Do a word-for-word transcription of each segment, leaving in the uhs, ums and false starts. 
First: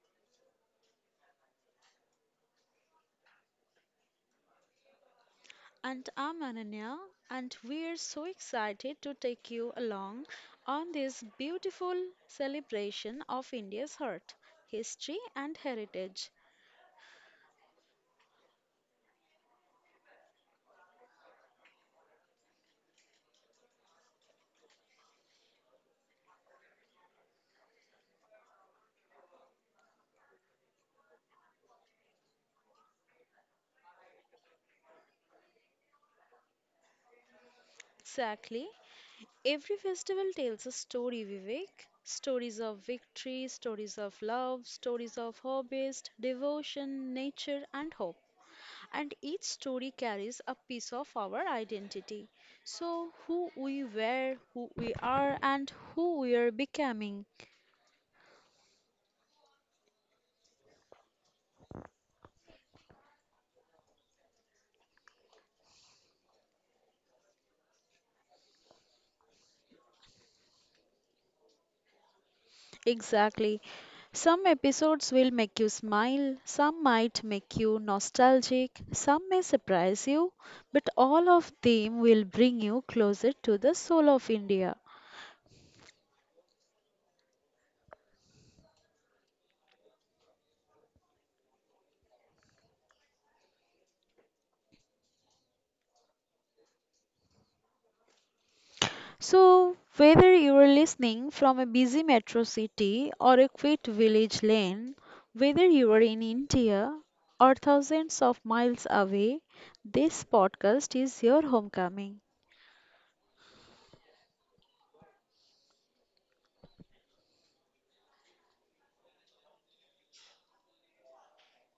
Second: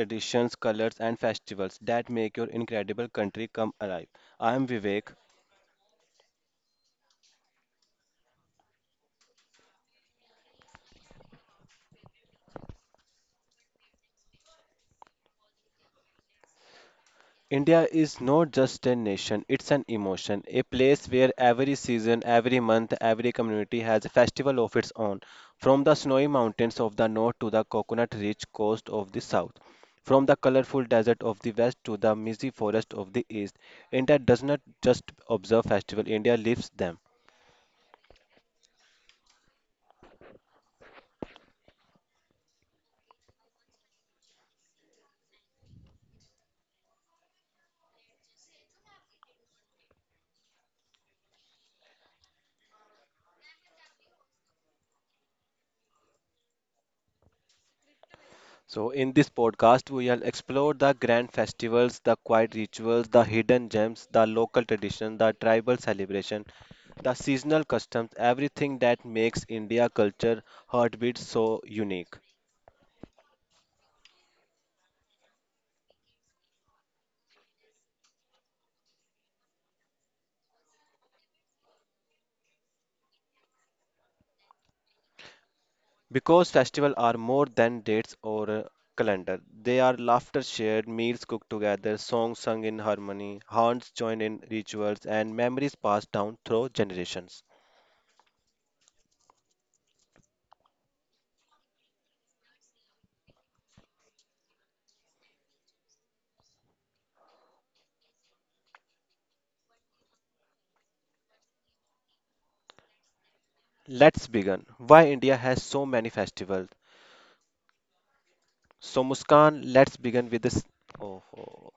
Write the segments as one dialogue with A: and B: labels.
A: traditions, colors, and festivals that make your incredible country come alive. I am Vivek.
B: And I'm Ananya, and we're so excited to take you along on this beautiful celebration of India's heart, history, and heritage.
A: India is not just a nation, it's an emotion, a place where every season, every month, every community has a festival of its own, from the snowy mountains of the north to the coconut rich coast of the south. From the colorful desert of the west to the misty forest of the east, India does not just observe festivals, India lives them.
B: Exactly. Every festival tells a story, Vivek. Stories of victory, stories of love, stories of harvest, devotion, nature, and hope. And each story carries a piece of our identity. So, who we were, who we are, and who we are becoming.
A: So, in this podcast, we will explore the grand festivals, the quiet rituals, the hidden gems, the local tradition, the tribal celebration, the seasonal customs, everything that makes India culture heartbeat so unique.
B: Exactly. Some episodes will make you smile, some might make you nostalgic, some may surprise you, but all of them will bring you closer to the soul of India.
A: Because festivals are more than dates or a calendar, they are laughter shared, meals cooked together, songs sung in harmony, hands joined in rituals, and memories passed down through generations.
B: So, whether you are listening from a busy metro city or a quiet village lane, whether you are in India or thousands of miles away, this podcast is your homecoming.
A: Let's begin. Why India has so many festivals? So Muskan, let's begin with this. Oh, oh.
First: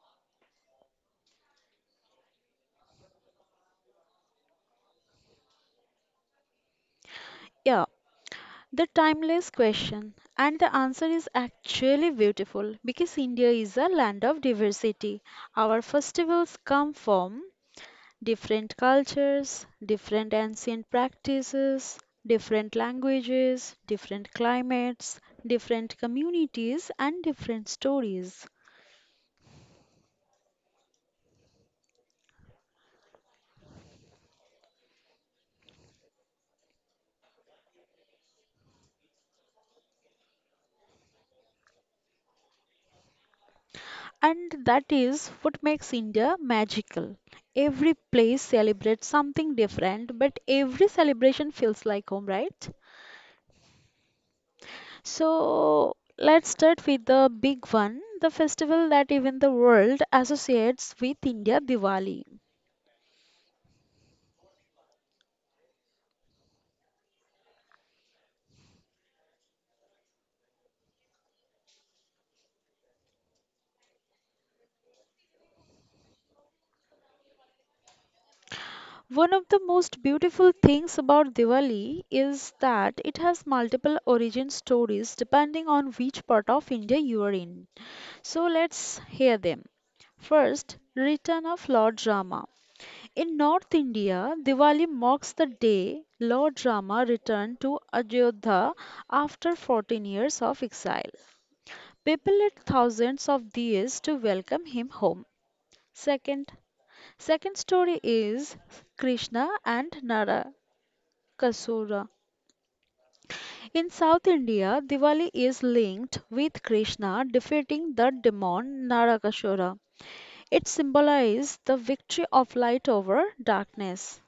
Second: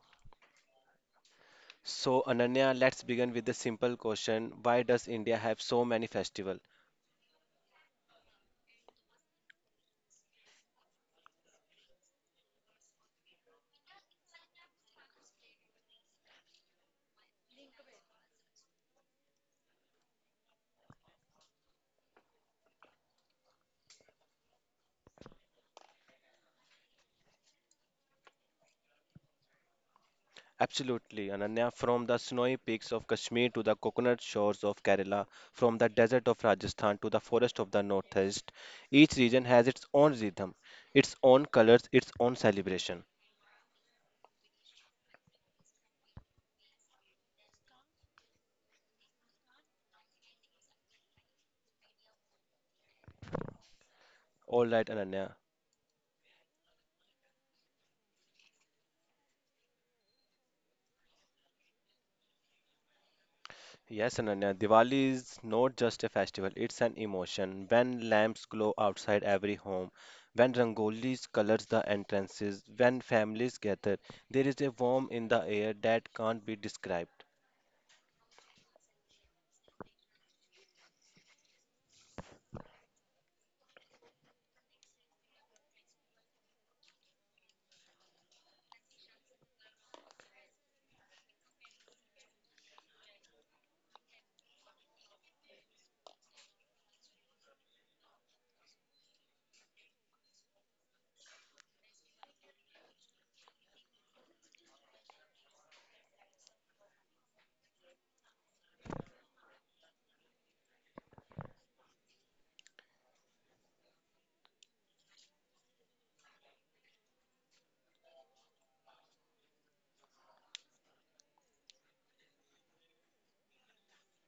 A: So Ananya, let's begin with the simple question. Why does India have so many festivals?
B: Yeah, the timeless question, and the answer is actually beautiful because India is a land of diversity. Our festivals come from different cultures, different ancient practices, different languages, different climates, different communities, and different stories.
A: Absolutely, Ananya. From the snowy peaks of Kashmir to the coconut shores of Kerala, from the desert of Rajasthan to the forest of the northeast, each region has its own rhythm, its own colors, its own celebration.
B: And that is what makes India magical. Every place celebrates something different, but every celebration feels like home, right?
A: All right, Ananya.
B: So let's start with the big one, the festival that even the world associates with India, Diwali.
A: Yes, Ananya, Diwali is not just a festival, it's an emotion. When lamps glow outside every home, when rangolis colors the entrances, when families gather, there is a warmth in the air that can't be described.
B: One of the most beautiful things about Diwali is that it has multiple origin stories depending on which part of India you are in. So let's hear them. First, return of Lord Rama. In North India, Diwali marks the day Lord Rama returned to Ajodhya after fourteen years of exile. People lit thousands of diyas to welcome him home. Second, second story is Krishna and Narakasura. In South India, Diwali is linked with Krishna defeating the demon Narakasura. It symbolizes the victory of light over darkness.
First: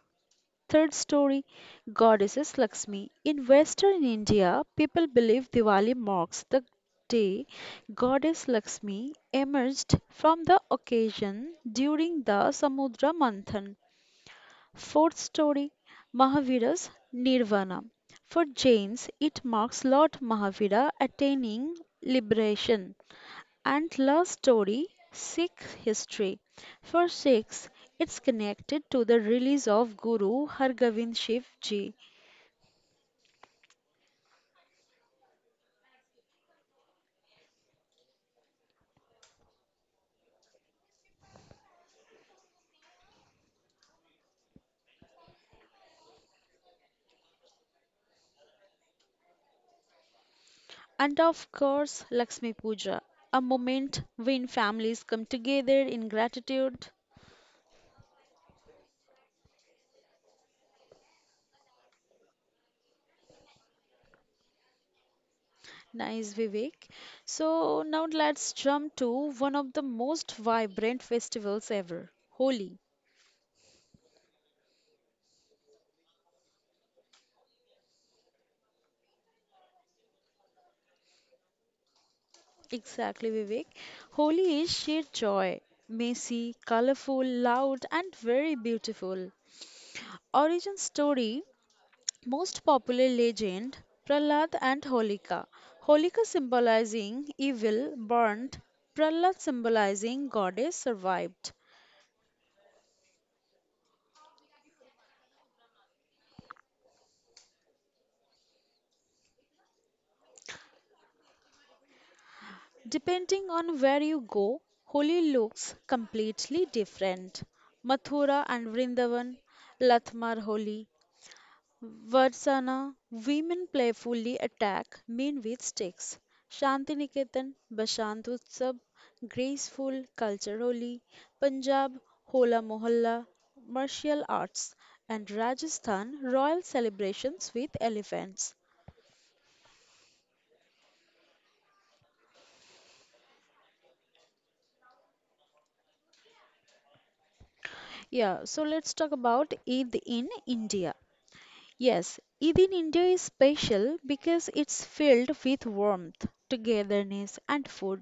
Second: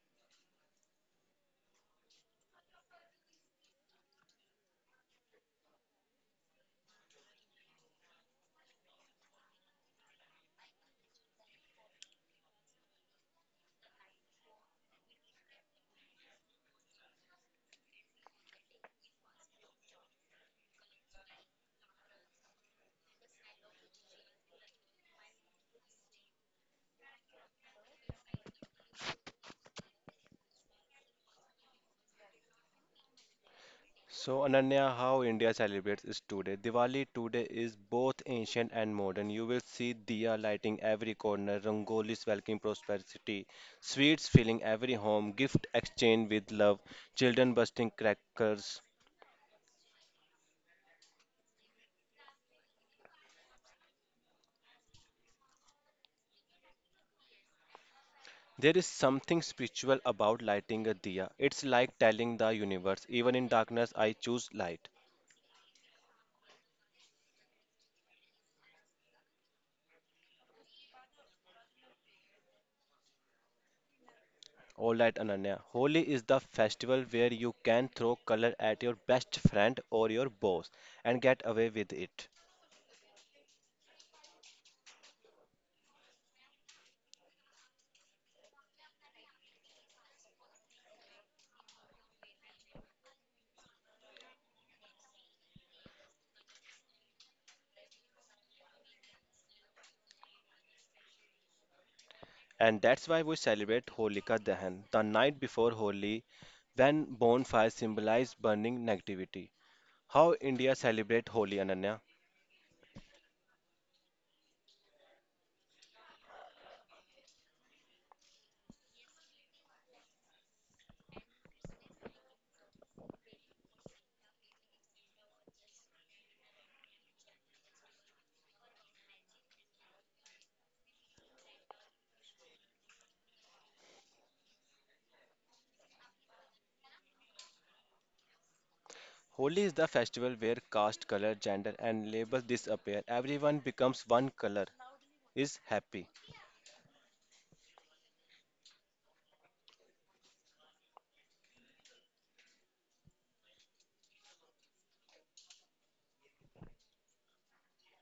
B: Third story, Goddesses Lakshmi. In Western India, people believe Diwali marks the day Goddess Lakshmi emerged from the occasion during the Samudra Manthan. Fourth story, Mahavira's Nirvana. For Jains, it marks Lord Mahavira attaining liberation. And last story, Sikh history. For Sikhs, it's connected to the release of Guru Hargobind Shiv Ji
A: So, Ananya, how India celebrates is today. Diwali today is both ancient and modern. You will see diya lighting every corner, rangolis welcoming prosperity, sweets filling every home, gift exchange with love, children bursting crackers.
B: and of course Lakshmi Puja, a moment when families come together in gratitude.
A: There is something spiritual about lighting a diya. It's like telling the universe, even in darkness, I choose light.
B: Nice, Vivek. So now let's jump to one of the most vibrant festivals ever, Holi.
A: All right, Ananya. Holi is the festival where you can throw color at your best friend or your boss and get away with it.
B: Exactly, Vivek. Holi is sheer joy, messy, colorful, loud, and very beautiful. Origin story, most popular legend, Prahlad and Holika. Holika symbolizing evil burnt, Prahlad symbolizing goddess survived.
A: And that's why we celebrate Holika Dahan, the night before Holi, when bonfires symbolize burning negativity. How India celebrate Holi, Ananya?
B: Depending on where you go, Holi looks completely different. Mathura and Vrindavan, Latmar Holi, Varsana, women playfully attack men with sticks. Shantiniketan, Basant Utsab, graceful culturally. Punjab, Hola Mohalla, martial arts. And Rajasthan, royal celebrations with elephants.
A: Holi is the festival where caste, color, gender, and labels disappear. Everyone becomes one color. Is happy.
B: Yeah, so let's talk about Eid in India. Yes, Eid in India is special because it's filled with warmth, togetherness, and food.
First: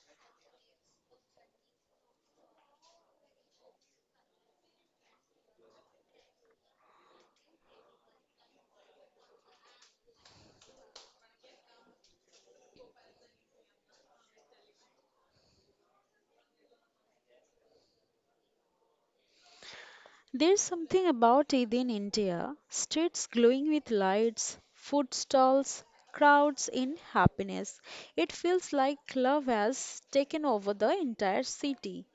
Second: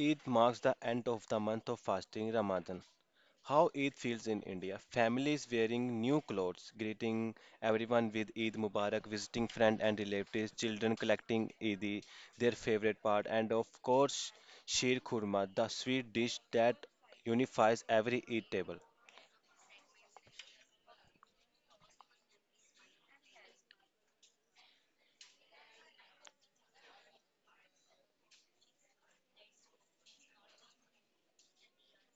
A: Eid marks the end of the month of fasting Ramadan. How Eid feels in India. Families wearing new clothes, greeting everyone with Eid Mubarak, visiting friends and relatives, children collecting Eid, their favorite part, and of course, Sheer Khurma, the sweet dish that unifies every Eid table.
B: There's something about it in India, streets glowing with lights, food stalls, crowds in happiness. It feels like love has taken over the entire city.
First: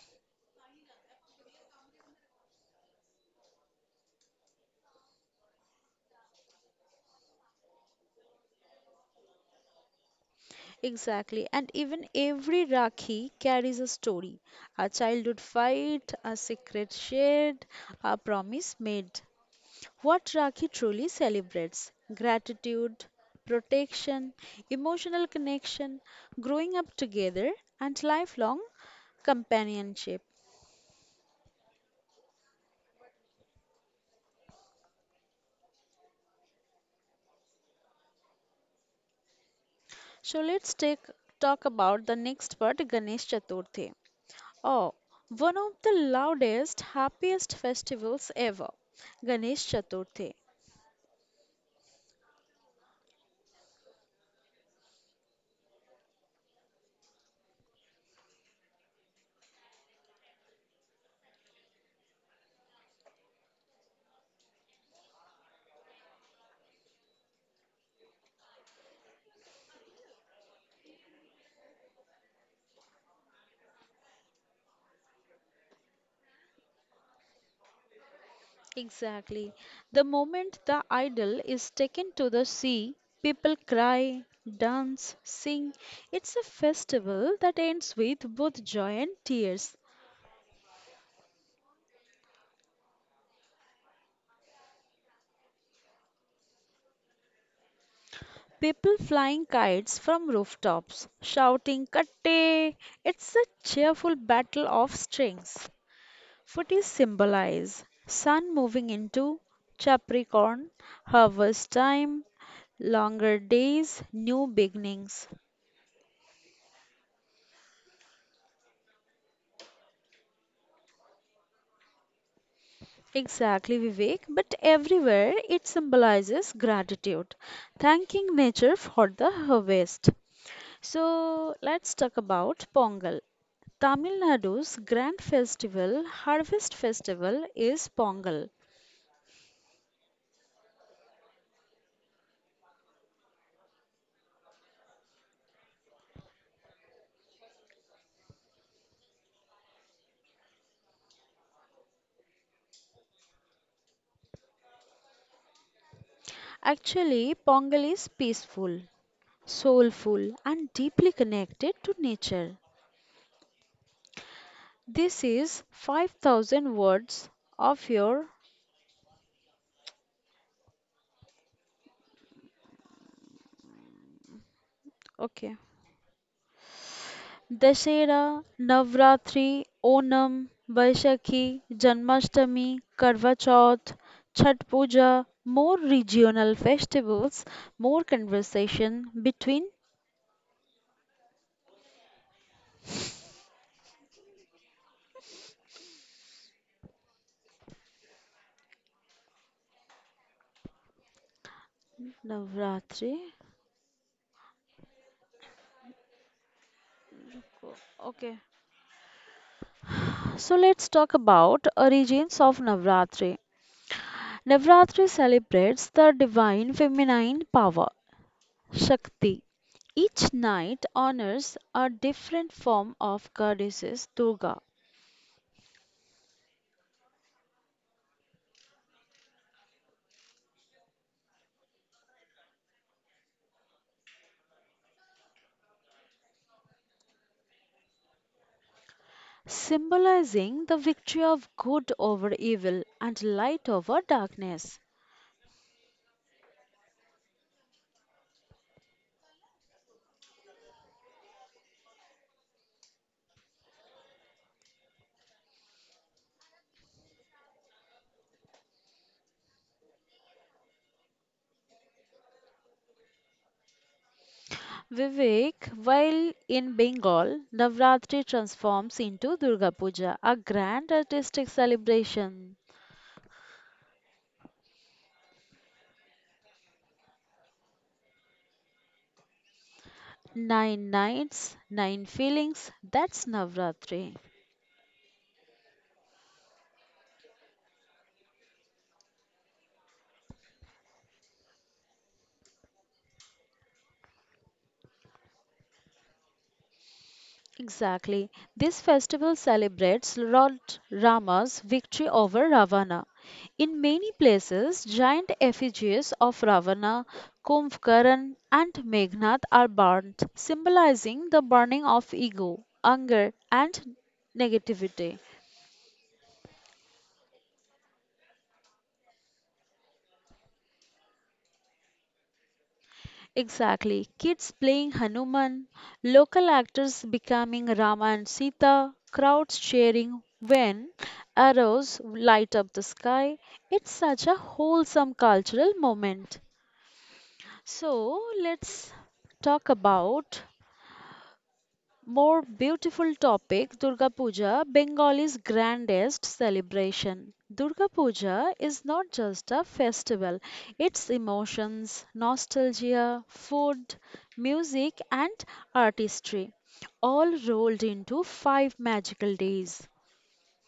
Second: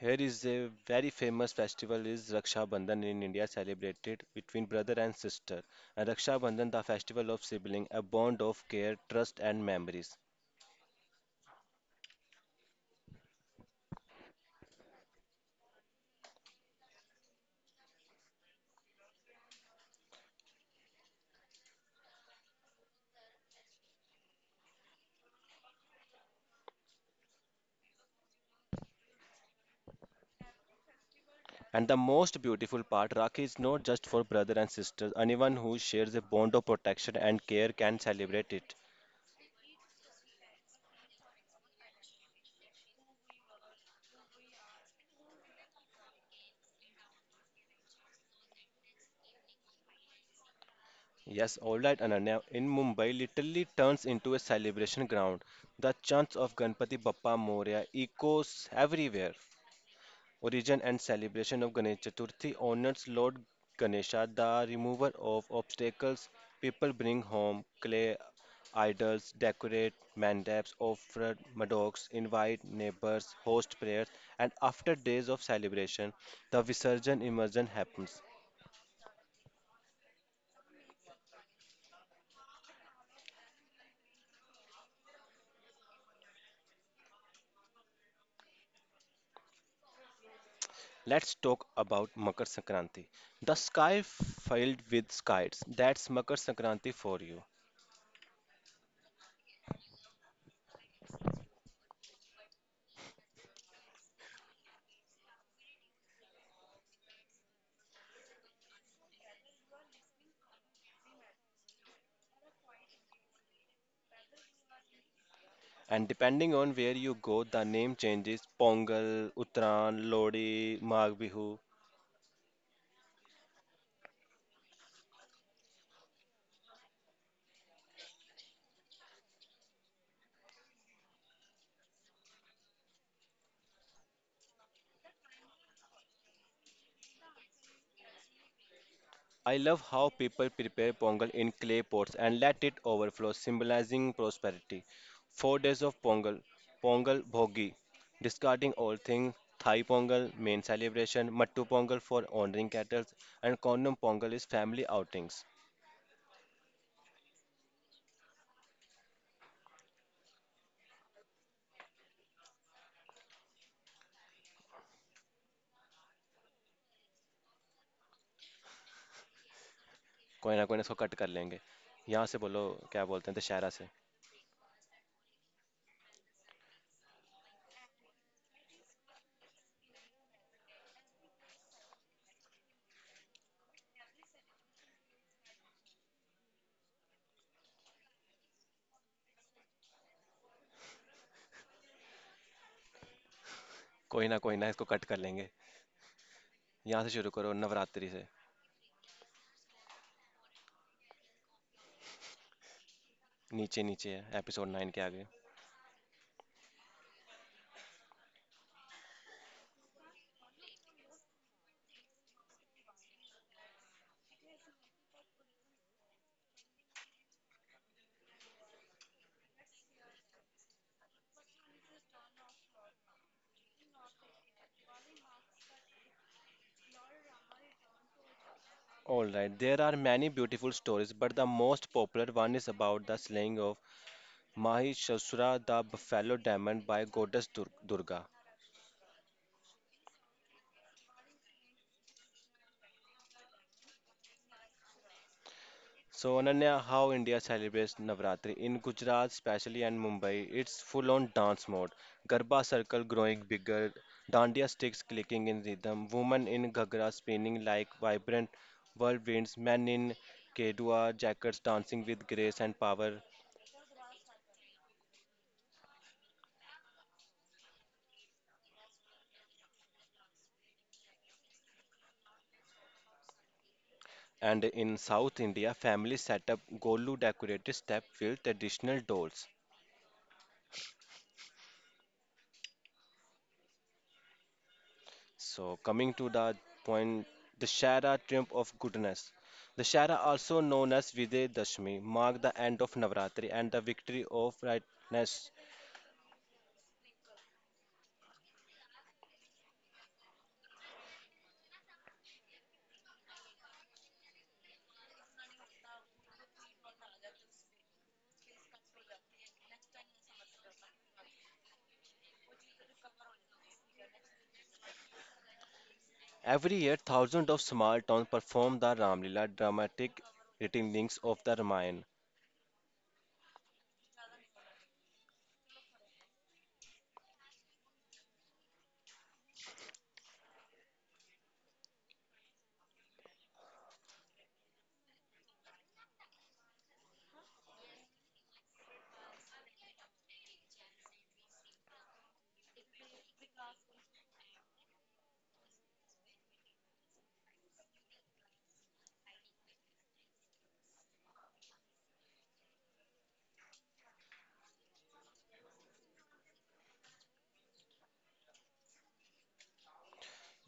A: Here is a very famous festival is Raksha Bandhan in India celebrated between brother and sister. And Raksha Bandhan the festival of sibling, a bond of care, trust and memories.
B: Exactly, and even every Rakhi carries a story, a childhood fight, a secret shared, a promise made. What Rakhi truly celebrates, gratitude, protection, emotional connection, growing up together, and lifelong companionship.
A: And the most beautiful part, Rakhi is not just for brother and sister. Anyone who shares a bond of protection and care can celebrate it.
B: So let's take talk about the next part, Ganesh Chaturthi. Oh, one of the loudest, happiest festivals ever. Ganesh Chaturthi.
A: Yes, all right, Ananya. In Mumbai, literally turns into a celebration ground. The chants of Ganpati Bappa Moria echoes everywhere. Origin and celebration of Ganesh Chaturthi honors Lord Ganesha, the remover of obstacles. People bring home clay idols, decorate mandaps, offer madocks, invite neighbors, host prayers, and after days of celebration, the Visarjan immersion happens.
B: Exactly. The moment the idol is taken to the sea, people cry, dance, sing. It's a festival that ends with both joy and tears.
A: Let's talk about Makar Sankranti. The sky filled with kites. That's Makar Sankranti for you.
B: People flying kites from rooftops, shouting "Katte!" It's a cheerful battle of strings. Footies symbolize sun moving into Capricorn, harvest time, longer days, new beginnings.
A: And depending on where you go, the name changes Pongal, Uttaran, Lodi, Magh Bihu.
B: Exactly, Vivek, but everywhere it symbolizes gratitude, thanking nature for the harvest. So let's talk about Pongal. Tamil Nadu's grand festival, harvest festival, is Pongal.
A: I love how people prepare Pongal in clay pots and let it overflow, symbolizing prosperity. Four days of Pongal, Pongal Bhogi, discarding all things. Thai Pongal, main celebration, Mattu Pongal for honoring cattle, and Kondam Pongal is family outings.
B: Actually, Pongal is peaceful, soulful, and deeply connected to nature. This is five thousand words of your,
A: कोई ना कोई ना इसको cut कर लेंगे यहाँ से बोलो क्या बोलते हैं दशहरा से
B: okay. Dussehra, Navratri, Onam, Baisakhi, Janmashtami, Karva Chauth, Chhath Puja, more regional festivals, more conversation between
A: कोई ना कोई ना इसको कट कर लेंगे यहाँ से शुरू करो नवरात्रि से
B: Navratri.
A: नीचे नीचे है एपिसोड nine के आगे।
B: Okay. So let's talk about origins of Navratri. Navratri celebrates the divine feminine power, Shakti. Each night honors a different form of goddesses Durga,
A: All right, there are many beautiful stories, but the most popular one is about the slaying of Mahishasura, the buffalo demon, by goddess Dur- Durga.
B: symbolizing the victory of good over evil and light over darkness.
A: So, Ananya, how India celebrates Navratri in Gujarat, especially and Mumbai, it's full-on dance mode. Garba circle growing bigger, dandiya sticks clicking in rhythm, women in ghagra spinning like vibrant whirlwinds, men in kedua jackets dancing with grace and power.
B: Vivek, while in Bengal, Navratri transforms into Durga Puja, a grand artistic celebration.
A: And in South India, families set up golu decorated step with additional dolls.
B: Nine nights, nine feelings, that's Navratri.
A: So coming to the point, the Shara triumph of goodness. The Shara, also known as Vijay Dashmi, mark the end of Navratri and the victory of rightness.
B: Exactly. This festival celebrates Lord Rama's victory over Ravana. In many places, giant effigies of Ravana, Kumbhkaran, and Meghnad are burnt, symbolizing the burning of ego, anger, and negativity.
A: Every year, thousands of small towns perform the Ramlila dramatic retellings of the Ramayana.
B: Exactly. Kids playing Hanuman, local actors becoming Rama and Sita, crowds cheering when arrows light up the sky. It's such a wholesome cultural moment. So let's talk about more beautiful topic, Durga Puja, Bengal's grandest celebration. Durga Puja is not just a festival, it's emotions, nostalgia, food, music, and artistry, all rolled into five magical days.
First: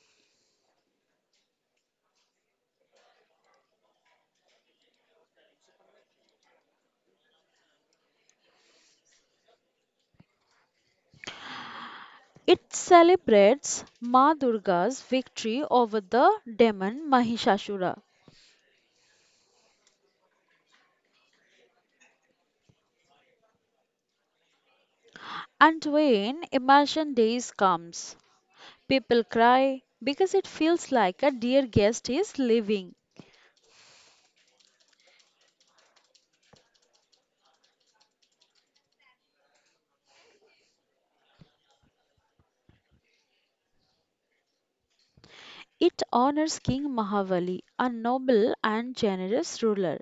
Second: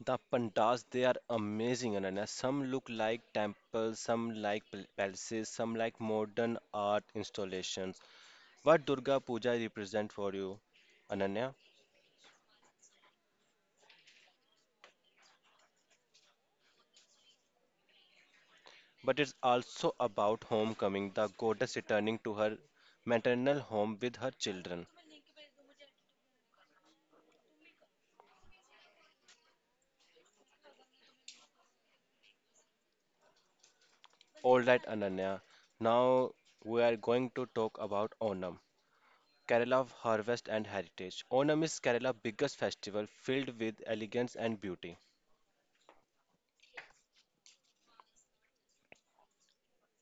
A: The pandas, they are amazing, Ananya. Some look like temples, some like pal- palaces, some like modern art installations. What Durga Puja represents for you, Ananya,
B: It celebrates Ma Durga's victory over the demon Mahishasura.
A: but it's also about homecoming, the goddess returning to her maternal home with her children.
B: And when Immersion Days comes, people cry because it feels like a dear guest is leaving.
A: All right, Ananya, now we are going to talk about Onam. Kerala of harvest and heritage. Onam is Kerala's biggest festival filled with elegance and beauty.
B: It honors King Mahabali, a noble and generous ruler.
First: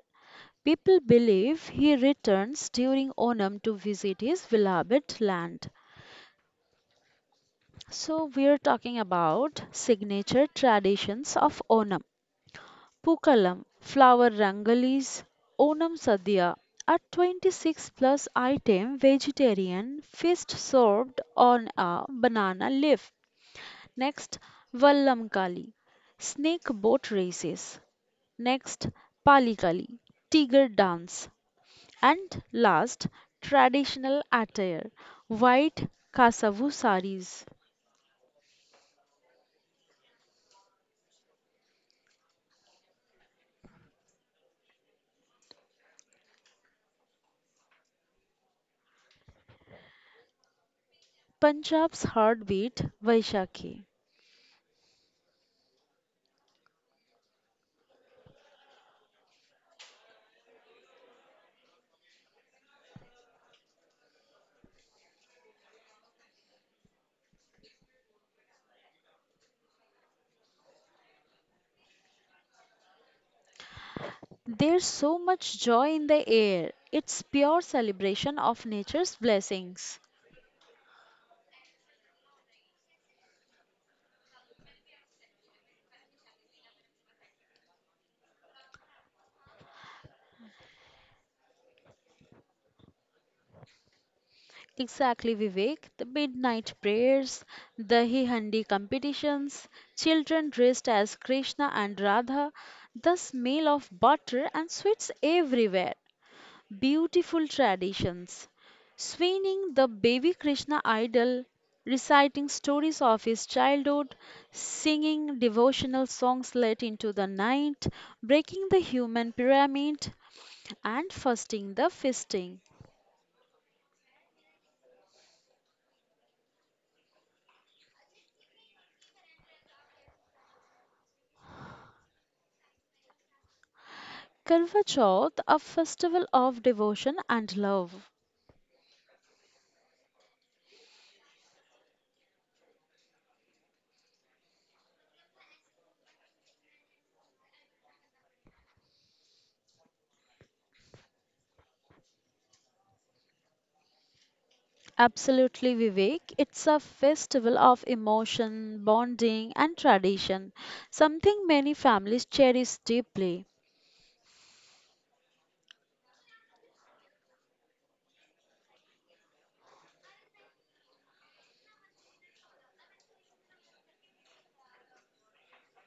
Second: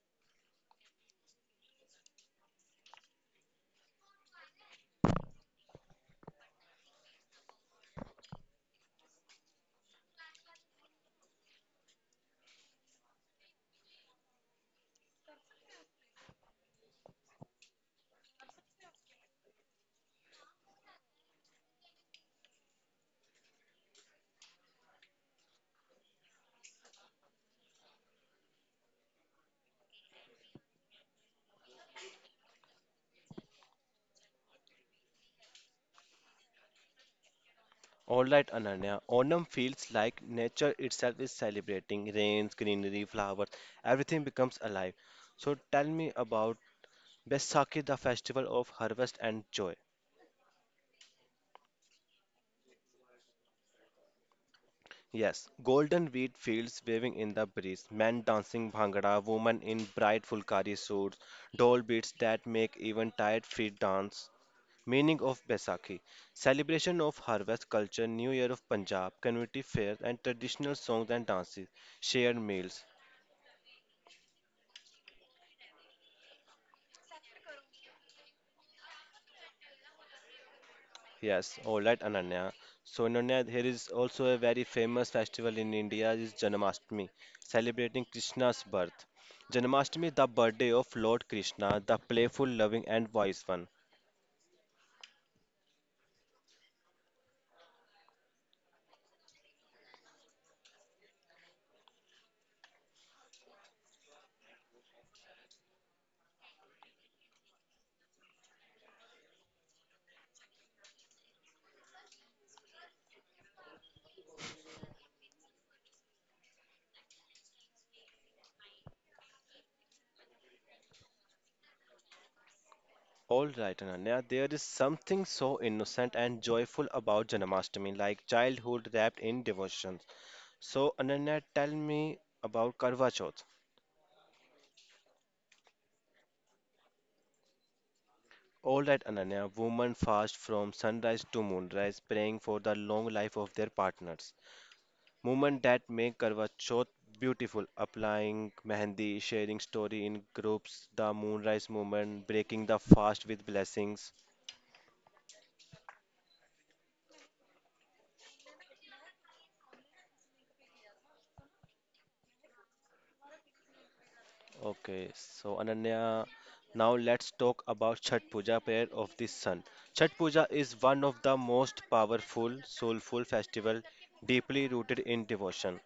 B: People believe he returns during Onam to visit his beloved land. So, we are talking about signature traditions of Onam. Pookalam, flower rangalis, Onam Sadhya, a twenty-six plus item vegetarian feast served on a banana leaf. Next, Vallamkali, snake boat races. Next, Palikali, tiger dance. And last, traditional attire, white kasavu saris,
A: All right, Ananya. Onam feels like nature itself is celebrating rains, greenery, flowers, everything becomes alive. So tell me about Baisakhi, the festival of harvest and joy.
B: Punjab's heartbeat, Vaishakhi.
A: Yes, golden wheat fields waving in the breeze, men dancing bhangra, women in bright fulkari suits, doll beats that make even tired feet dance. Meaning of Baisakhi. Celebration of harvest culture, New Year of Punjab, community fairs, and traditional songs and dances, shared meals.
B: There's so much joy in the air. It's pure celebration of nature's blessings.
A: Yes, all right, Ananya. So, Ananya, there is also a very famous festival in India is Janmashtami, celebrating Krishna's birth. Janmashtami, the birthday of Lord Krishna, the playful, loving, and wise one.
B: Exactly, Vivek. The midnight prayers, the handi competitions, children dressed as Krishna and Radha, the smell of butter and sweets everywhere. Beautiful traditions. Swinging the baby Krishna idol, reciting stories of his childhood, singing devotional songs late into the night, breaking the human pyramid, and fasting the feasting.
A: All right, Ananya, there is something so innocent and joyful about Janmashtami, like childhood wrapped in devotion. So, Ananya, tell me about Karva Chauth.
B: Karva Chauth, a festival of devotion and love.
A: All right, Ananya, women fast from sunrise to moonrise, praying for the long life of their partners. Movement that make Karwa Chauth beautiful, applying mehendi, sharing story in groups, the moonrise movement, breaking the fast with blessings.
B: Absolutely, Vivek. It's a festival of emotion, bonding, and tradition, something many families cherish deeply.
A: Okay, so Ananya, now let's talk about Chhat Puja, prayer of the sun. Chhat Puja is one of the most powerful, soulful festival, deeply rooted in devotion.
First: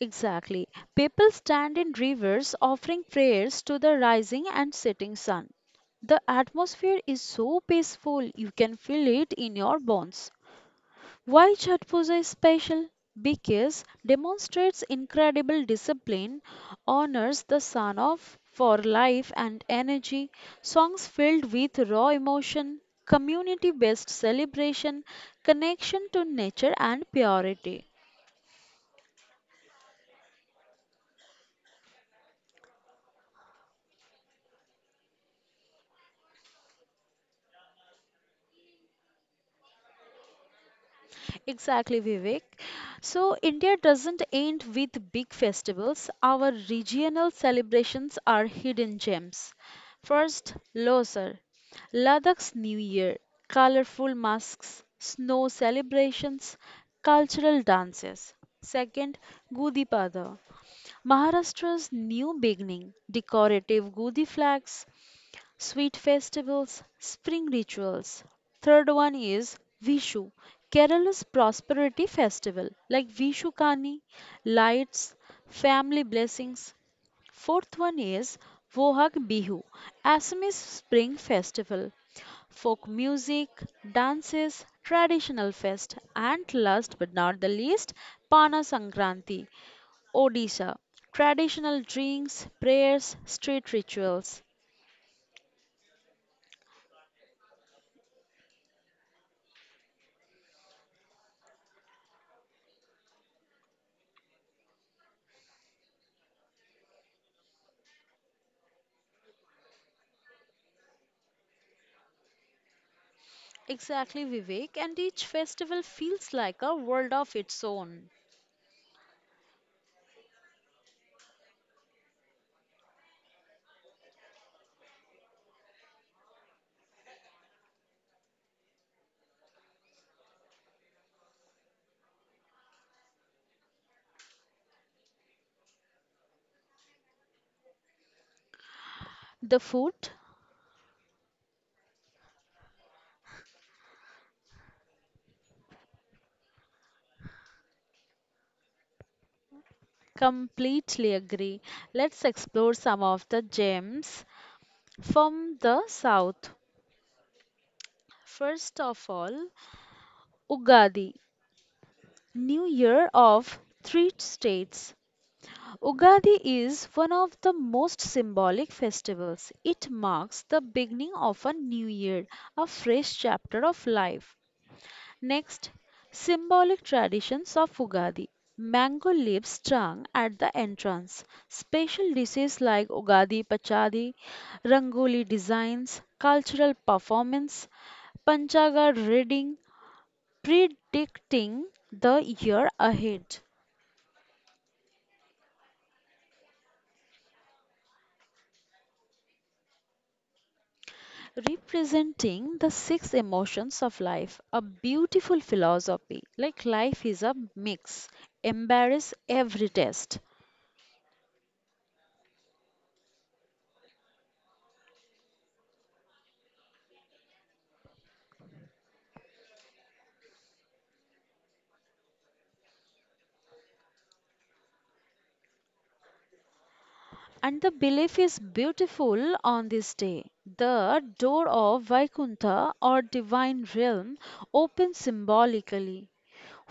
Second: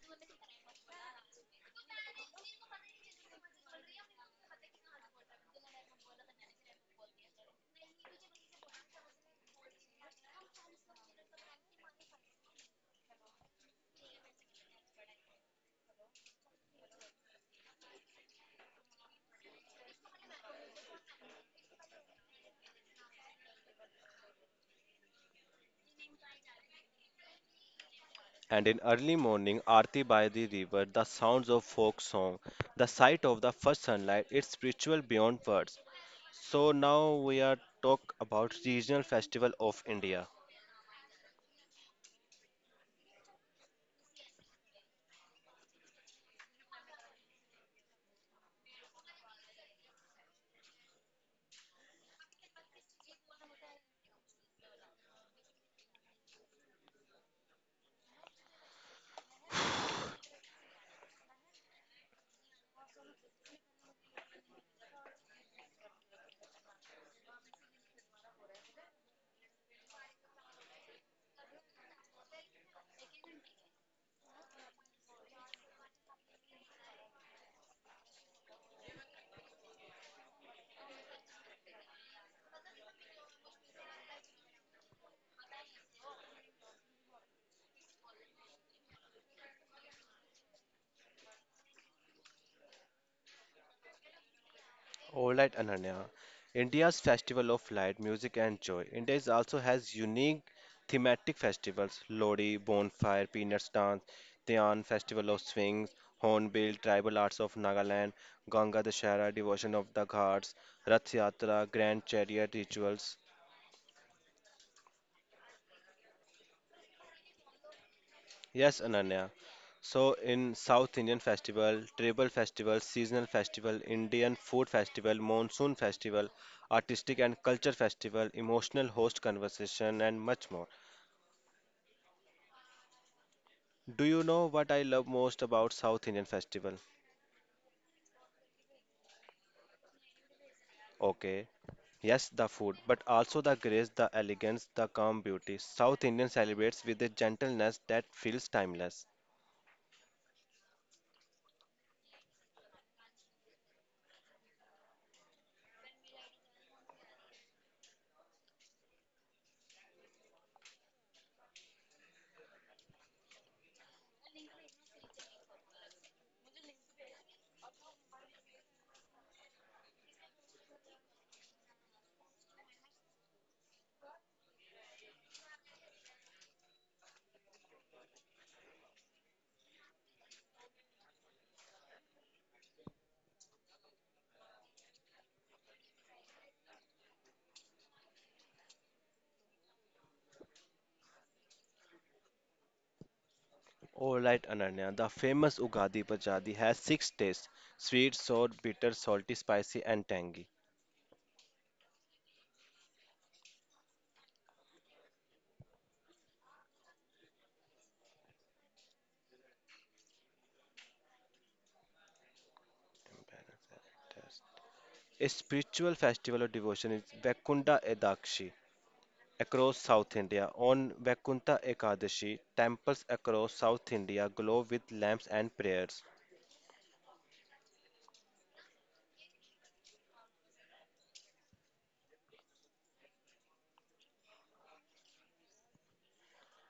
B: Exactly. People stand in rivers offering prayers to the rising and setting sun. The atmosphere is so peaceful, you can feel it in your bones. Why Chatpuja is special? Because demonstrates incredible discipline, honors the sun of for life and energy, songs filled with raw emotion, community based celebration, connection to nature and purity.
A: And in early morning aarti by the river, the sounds of folk song, the sight of the first sunlight, it's spiritual beyond words. So now we are talk about regional festival of India.
B: Exactly, Vivek. So, India doesn't end with big festivals. Our regional celebrations are hidden gems. First, Losar, Ladakh's New Year, colorful masks, snow celebrations, cultural dances. Second, Gudi Pada, Maharashtra's new beginning, decorative Gudi flags, sweet festivals, spring rituals. Third one is Vishu, Kerala's prosperity festival, like Vishu Kani, lights, family blessings. Fourth one is Vohag Bihu, Assamese spring festival, folk music, dances, traditional fest, and last but not the least, Pana Sankranti, Odisha, traditional drinks, prayers, street rituals.
A: All right, Ananya. India's Festival of Light, Music and Joy. India is also has unique thematic festivals. Lodi, Bonfire, Peanuts Dance, Dhyan, Festival of Swings, Hornbill, Tribal Arts of Nagaland, Ganga Dashera, Devotion of the Ghats, Rath Yatra, Grand Chariot Rituals.
B: Exactly, Vivek, and each festival feels like a world of its own.
A: Yes, Ananya. So in South Indian festival, tribal festival, seasonal festival, Indian food festival, monsoon festival, artistic and culture festival, emotional host conversation and much more. Do you know what I love most about South Indian festival?
B: The food?
A: Okay. Yes, the food, but also the grace, the elegance, the calm beauty. South Indian celebrates with a gentleness that feels timeless.
B: Completely agree. Let's explore some of the gems from the south. First of all, Ugadi, New Year of Three States. Ugadi is one of the most symbolic festivals. It marks the beginning of a new year, a fresh chapter of life. Next, symbolic traditions of Ugadi. Mango leaves strung at the entrance. Special dishes like Ugadi Pachadi, Rangoli designs, cultural performance, Panchaga reading, predicting the year ahead,
A: Alright, Ananya, the famous Ugadi Pachadi has six tastes: sweet, sour, bitter, salty, spicy, and tangy.
B: representing the six emotions of life. A beautiful philosophy, like life is a mix. Embrace every test.
A: Fantastic. A spiritual festival of devotion is Vaikunta Edakshi across South India. On Vaikunta Ekadashi, temples across South India glow with lamps and prayers.
B: And the belief is beautiful on this day. The door of Vaikuntha or divine realm opens symbolically.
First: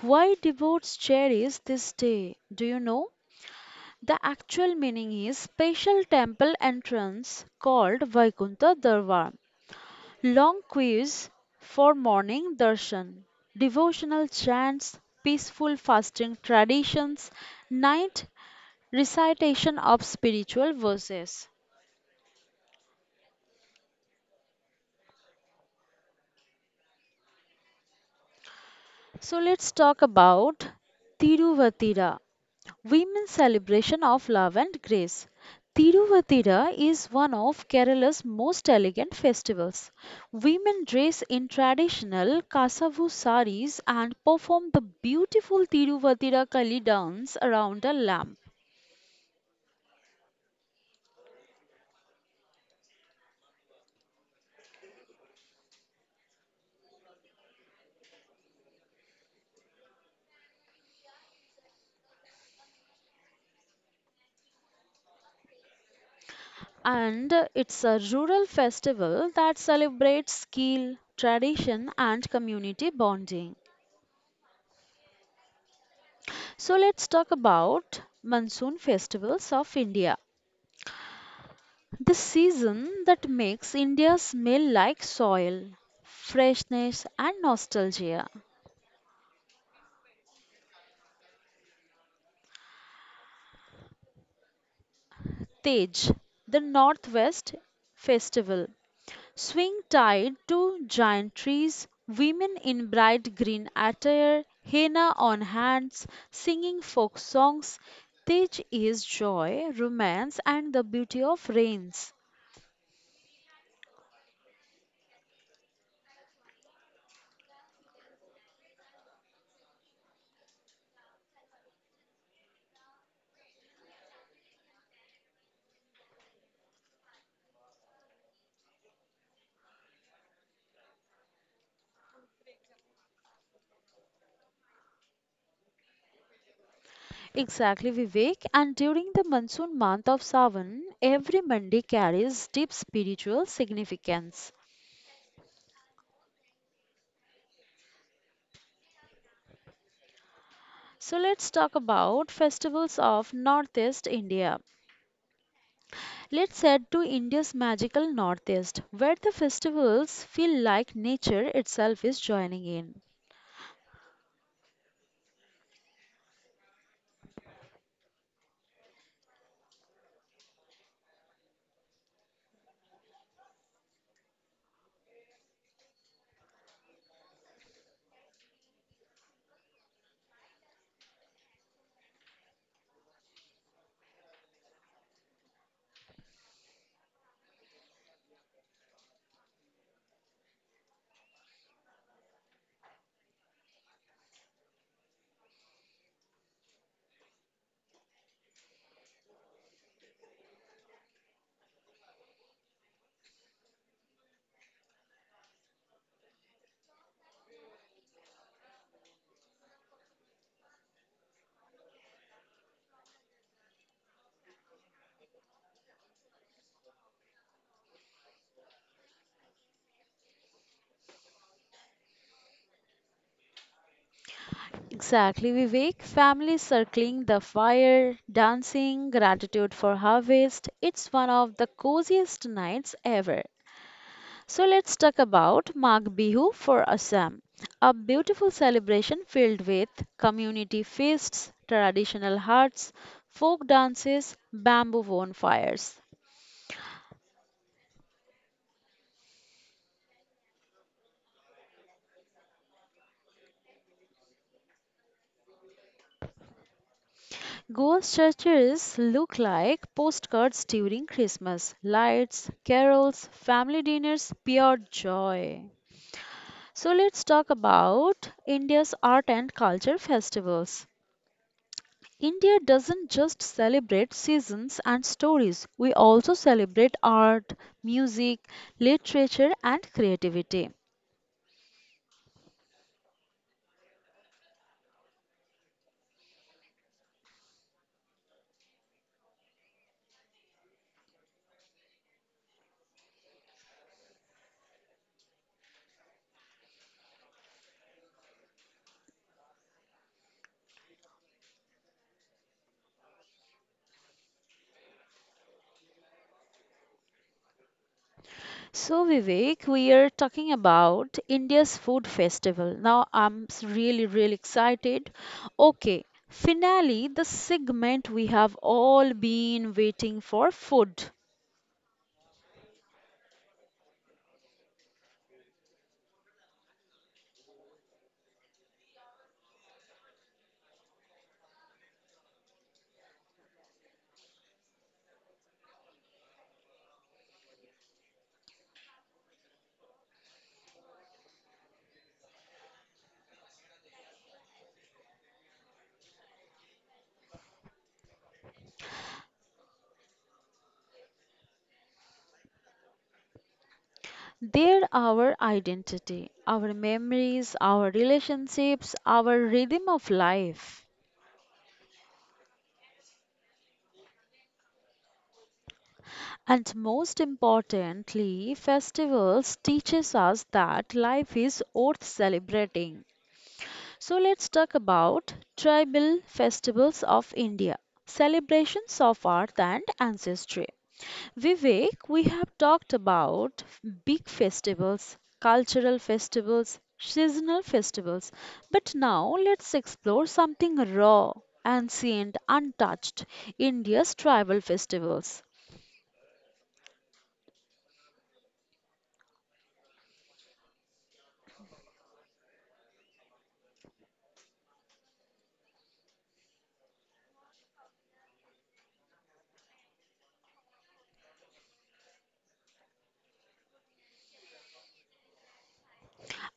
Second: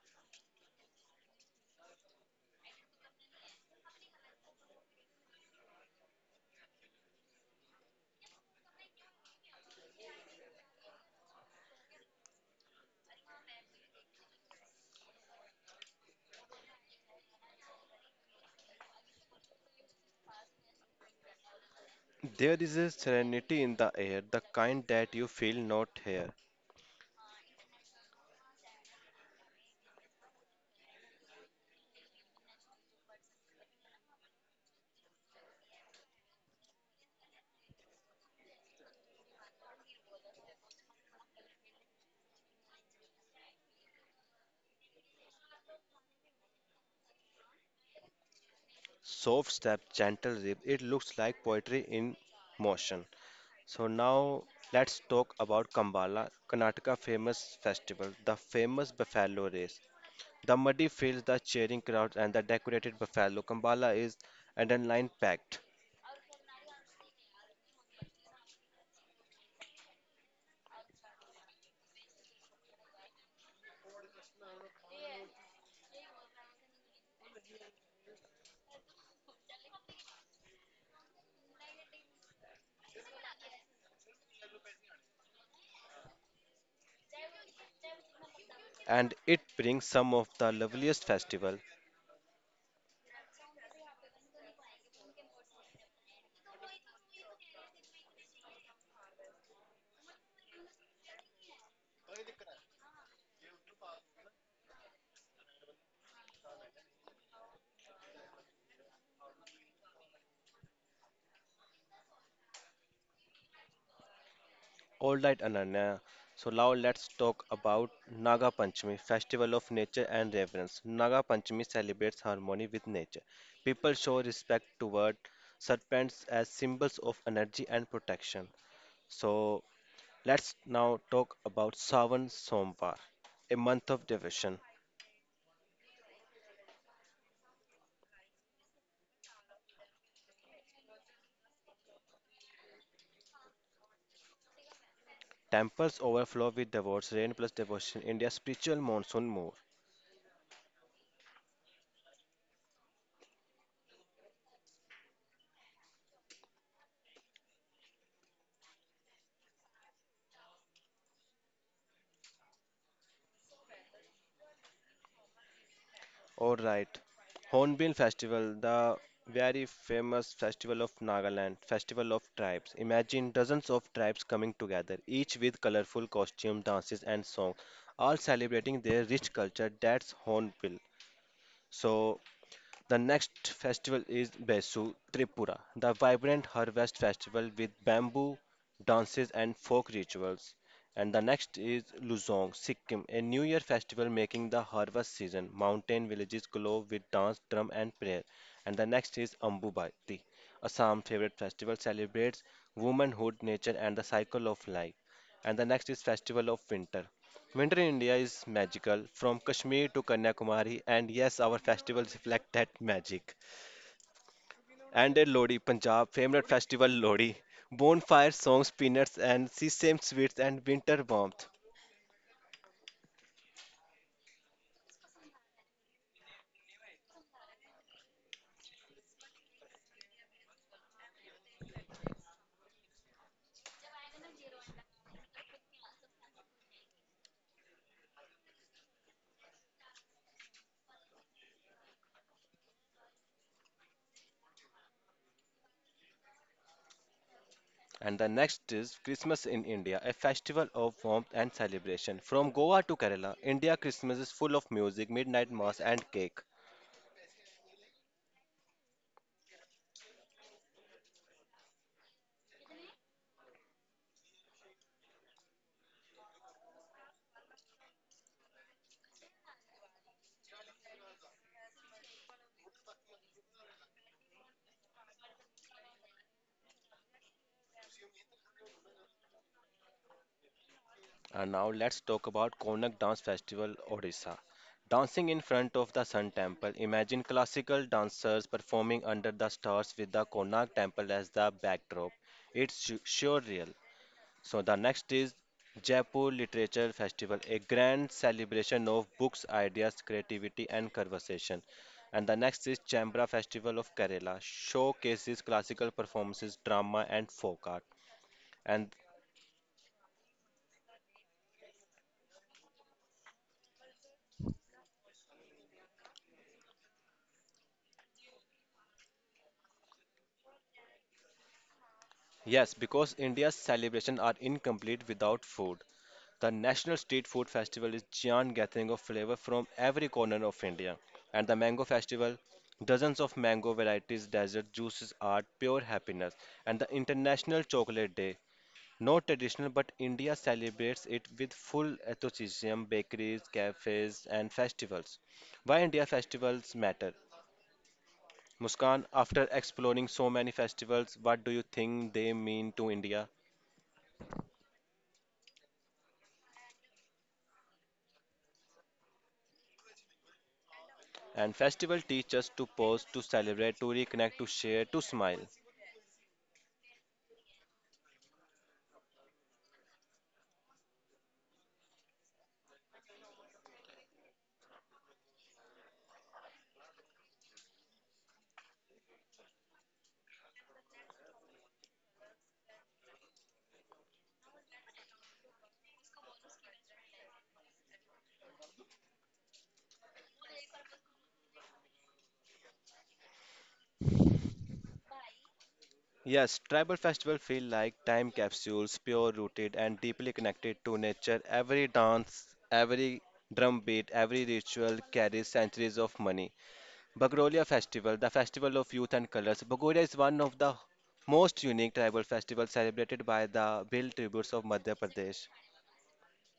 B: Why devotees cherish this day? Do you know? The actual meaning is special temple entrance called Vaikuntha Darbar. Long queues for morning darshan, devotional chants, peaceful fasting traditions, night recitation of spiritual verses.
A: There is a serenity in the air, the kind that you feel not here.
B: So let's talk about Tiruvatira, women's celebration of love and grace. Tiruvatira is one of Kerala's most elegant festivals. Women dress in traditional Kasavu saris and perform the beautiful Tiruvatira Kali dance around a lamp.
A: Soft step, gentle rhythm, it looks like poetry in motion. So now let's talk about Kambala, Karnataka famous festival, the famous buffalo race. The muddy fields, the cheering crowds, and the decorated buffalo. Kambala is adrenaline packed,
B: And it's a rural festival that celebrates skill, tradition, and community bonding. So let's talk about monsoon festivals of India. The season that makes India smell like soil, freshness, and nostalgia.
A: and it brings some of the loveliest festival.
B: Tej, the Northwest Festival. Swing tied to giant trees, women in bright green attire, henna on hands, singing folk songs. Tej is joy, romance, and the beauty of rains.
A: All right, Ananya. So now let's talk about Naga Panchami, festival of nature and reverence. Naga Panchami celebrates harmony with nature. People show respect toward serpents as symbols of energy and protection. So let's now talk about Sawan Somvar, a month of devotion.
B: Exactly, Vivek. And during the monsoon month of Sawan, every mandi carries deep spiritual significance.
A: Temples overflow with devotees, rain plus devotion, India's spiritual monsoon more.
B: So let's talk about festivals of Northeast India. Let's head to India's magical Northeast, where the festivals feel like nature itself is joining in.
A: Alright, Hornbill Festival, the very famous festival of Nagaland, festival of tribes. Imagine dozens of tribes coming together, each with colorful costumes, dances, and songs, all celebrating their rich culture. That's Hornbill. So, the next festival is Besu Tripura, the vibrant harvest festival with bamboo dances and folk rituals. And the next is Luzong, Sikkim, a New Year festival making the harvest season. Mountain villages glow with dance, drum, and prayer. And the next is Ambubati, Assam favorite festival celebrates womanhood, nature, and the cycle of life. And the next is Festival of Winter. Winter in India is magical from Kashmir to Kanyakumari, and yes, our festivals reflect that magic. And at Lodi, Punjab, favorite festival Lodi, bonfire songs, peanuts, and sesame sweets, and winter warmth.
B: Exactly, Vivek. Families circling the fire, dancing, gratitude for harvest. It's one of the coziest nights ever. So let's talk about Mag Bihu for Assam, a beautiful celebration filled with community feasts, traditional huts, folk dances, bamboo bonfires.
A: And the next is Christmas in India, a festival of warmth and celebration. From Goa to Kerala, India Christmas is full of music, midnight mass, and cake.
B: Goa's churches look like postcards during Christmas, lights, carols, family dinners, pure joy. So let's talk about India's art and culture festivals. India doesn't just celebrate seasons and stories, we also celebrate art, music, literature, and creativity.
A: And now let's talk about Konak Dance Festival, Odisha. Dancing in front of the Sun Temple. Imagine classical dancers performing under the stars with the Konak Temple as the backdrop. It's su- surreal. So the next is Jaipur Literature Festival, a grand celebration of books, ideas, creativity, and conversation. And the next is Chambra Festival of Kerala, showcases classical performances, drama, and folk art. And
B: So, Vivek, we are talking about India's food festival. Now, I'm s- really, really excited. Okay, finally, the segment we have all been waiting for, food.
A: yes, because India's celebrations are incomplete without food. The National Street Food Festival is giant gathering of flavor from every corner of India. And the Mango Festival, dozens of mango varieties, dessert, juices, are pure happiness. And the International Chocolate Day, not traditional, but India celebrates it with full enthusiasm, bakeries, cafes, and festivals. Why India festivals matter? Muskan, after exploring so many festivals, what do you think they mean to India?
B: They're our identity, our memories, our relationships, our rhythm of life.
A: And festival teach us to pause, to celebrate, to reconnect, to share, to smile.
B: And most importantly, festivals teaches us that life is worth celebrating. So let's talk about tribal festivals of India, celebrations of art and ancestry. Vivek, we have talked about big festivals, cultural festivals, seasonal festivals, but now let's explore something raw, ancient, untouched, India's tribal festivals.
A: Yes, tribal festival feel like time capsules, pure rooted and deeply connected to nature. Every dance, every drum beat, every ritual carries centuries of money. Bagrolia Festival, the festival of youth and colors. Bagoria is one of the most unique tribal festivals celebrated by the Bill tributes of Madhya Pradesh.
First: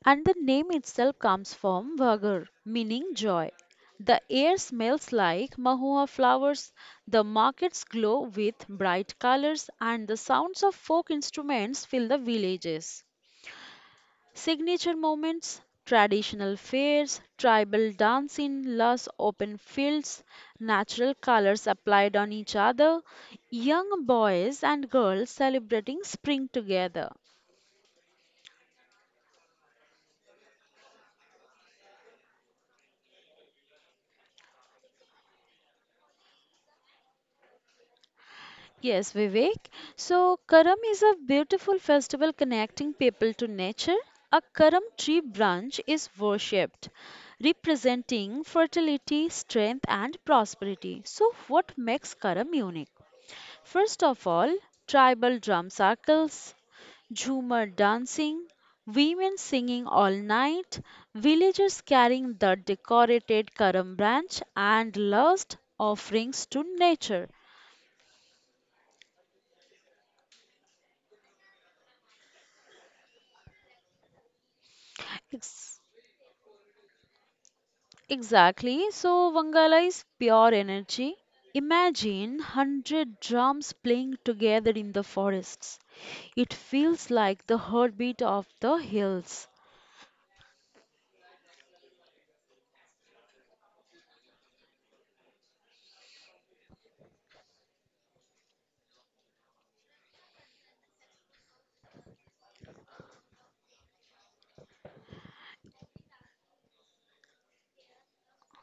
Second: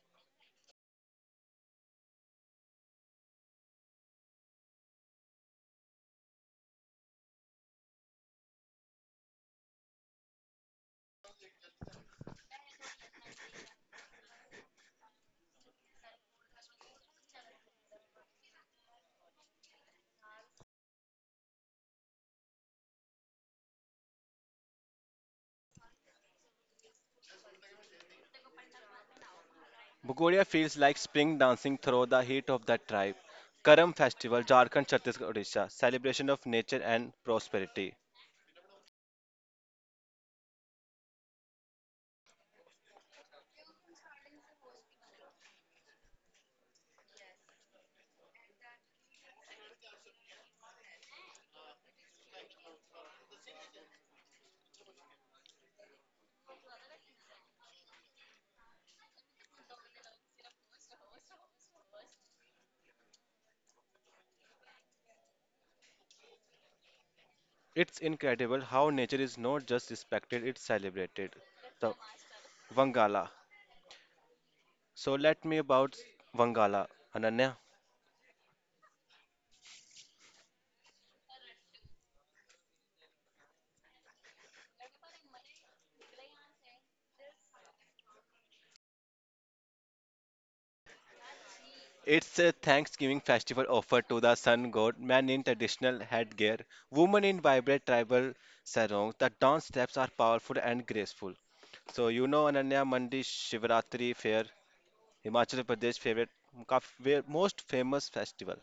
B: And the name itself comes from Vagar, meaning joy. The air smells like mahua flowers, the markets glow with bright colors, and the sounds of folk instruments fill the villages. Signature moments, traditional fairs, tribal dance in lush open fields, natural colors applied on each other, young boys and girls celebrating spring together.
A: Bhugoria feels like spring dancing through the heat of that tribe. Karam Festival, Jharkhand, Chhattisgarh, Odisha, celebration of nature and prosperity.
B: Yes, Vivek. So, Karam is a beautiful festival connecting people to nature. A Karam tree branch is worshipped, representing fertility, strength, and prosperity. So, what makes Karam unique? First of all, tribal drum circles, Jhumar dancing, women singing all night, villagers carrying the decorated karam branch and lost offerings to nature.
A: It's incredible how nature is not just respected, it's celebrated. The Vangala. So let me
B: Ex-
A: about Vangala, Ananya.
B: Exactly. So Vangala is pure energy. Imagine one hundred drums playing together in the forests. It feels like the heartbeat of the hills.
A: It's a Thanksgiving festival offered to the sun god, men in traditional headgear, women in vibrant tribal sarongs. The dance steps are powerful and graceful. So you know Ananya Mandi Shivratri fair Himachal Pradesh favorite का fa- most famous festival.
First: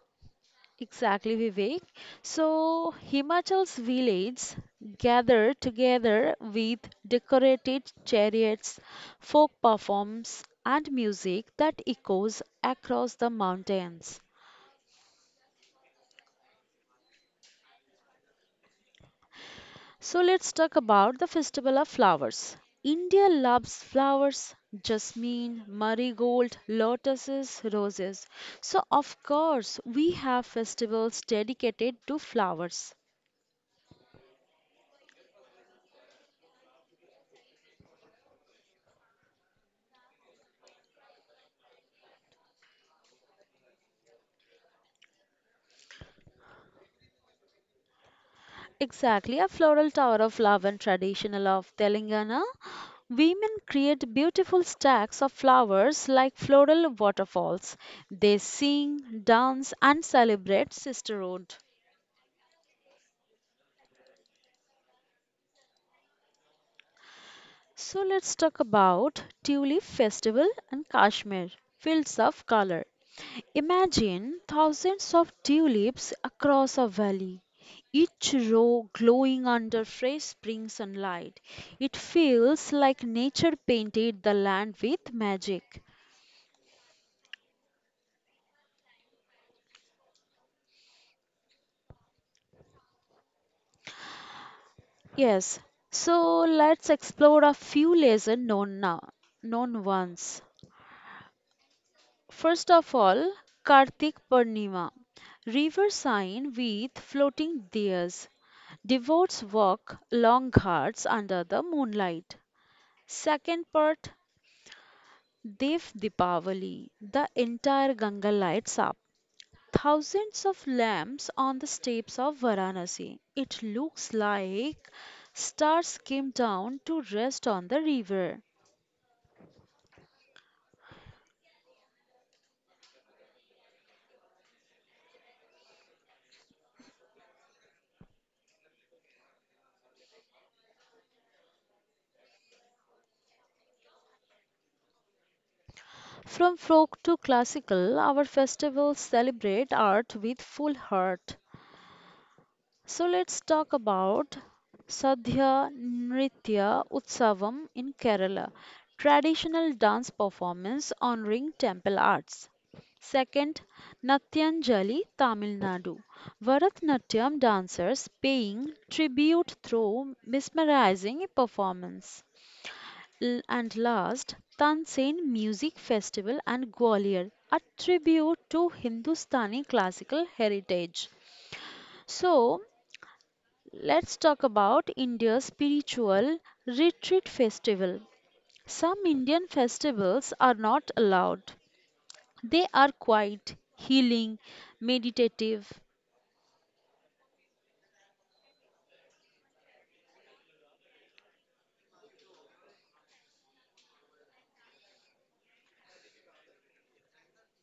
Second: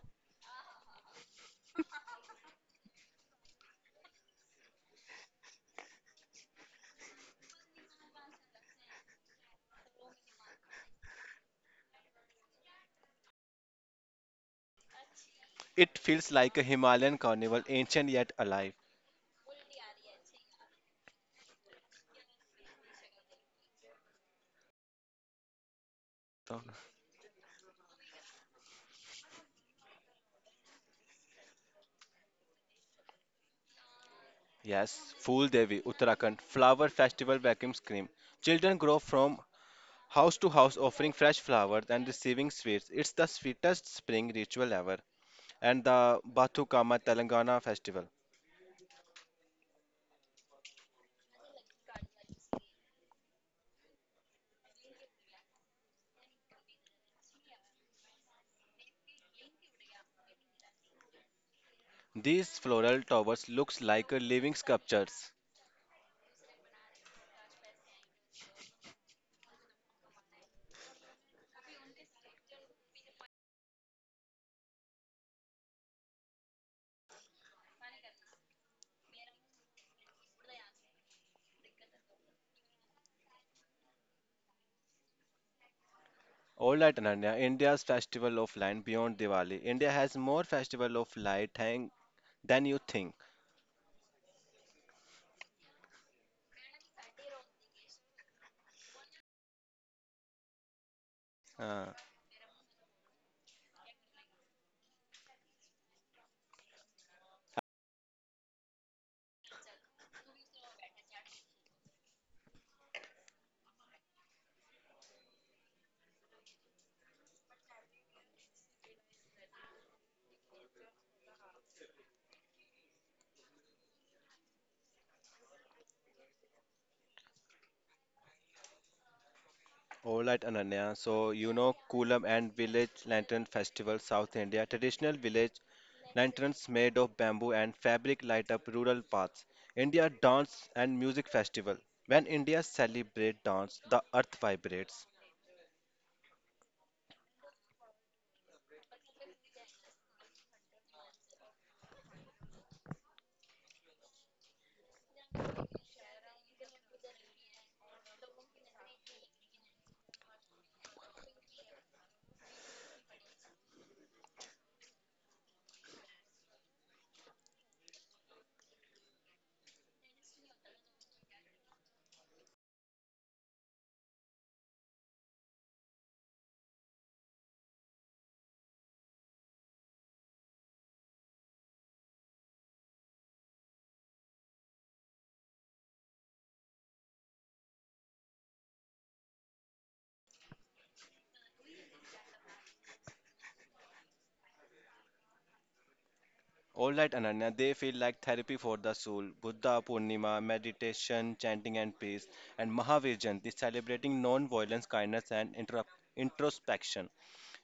B: Exactly, Vivek. So Himachal's villages gather together with decorated chariots, folk performs, and music that echoes across the mountains.
A: It feels like a Himalayan carnival, ancient yet alive.
B: So let's talk about the Festival of Flowers. India loves flowers, jasmine, marigold,
A: So,
B: lotuses, roses. So of course we have festivals dedicated to flowers.
A: yes, Fool Devi, Uttarakhand, flower festival vacuum cream. Children grow from house to house offering fresh flowers and receiving sweets. It's the sweetest spring ritual ever. And the Bathukama Telangana festival.
B: Exactly, a floral tower of love and traditional of Telangana. Women create beautiful stacks of flowers like floral waterfalls. They sing, dance, and celebrate sisterhood.
A: These floral towers looks like a living sculptures.
B: So let's talk about Tulip Festival and Kashmir, fields of color. Imagine thousands of tulips across a valley, each row glowing under fresh spring sunlight. It feels like nature painted the land with magic.
A: All right, Ananya. India's Festival of Light beyond Diwali. India has more Festival of Light hang than you think.
B: Yes, so let's explore a few lessons known now, known ones.
A: Uh,
B: First of all, Kartik Purnima, river sign with floating diyas. Devotees walk long ghats under the moonlight. Second part, Dev Deepavali, the entire Ganga lights up. Thousands of lamps on the steps of Varanasi. It looks like stars came down to rest on the river.
A: all right, Ananya. So you know Kulam and Village Lantern Festival, South India. Traditional village lanterns made of bamboo and fabric light up rural paths. India Dance and Music Festival. When India celebrates dance, the earth vibrates.
B: From folk to classical, our festivals celebrate art with full heart. So let's talk about Sadhya Nritya Utsavam in Kerala, traditional dance performance honoring temple arts. Second, Natyanjali, Tamil Nadu. Bharatanatyam dancers paying tribute through mesmerizing performance. L- And last, Tansen Music Festival and Gwalior, a tribute to Hindustani classical heritage. So, let's talk about India's spiritual retreat festival. Some Indian festivals are not allowed. They are quite healing, meditative.
A: All right, Ananya, they feel like therapy for the soul. Buddha Purnima, meditation, chanting, and peace, and Mahavir Jayanti, celebrating non-violence, kindness, and intra- introspection.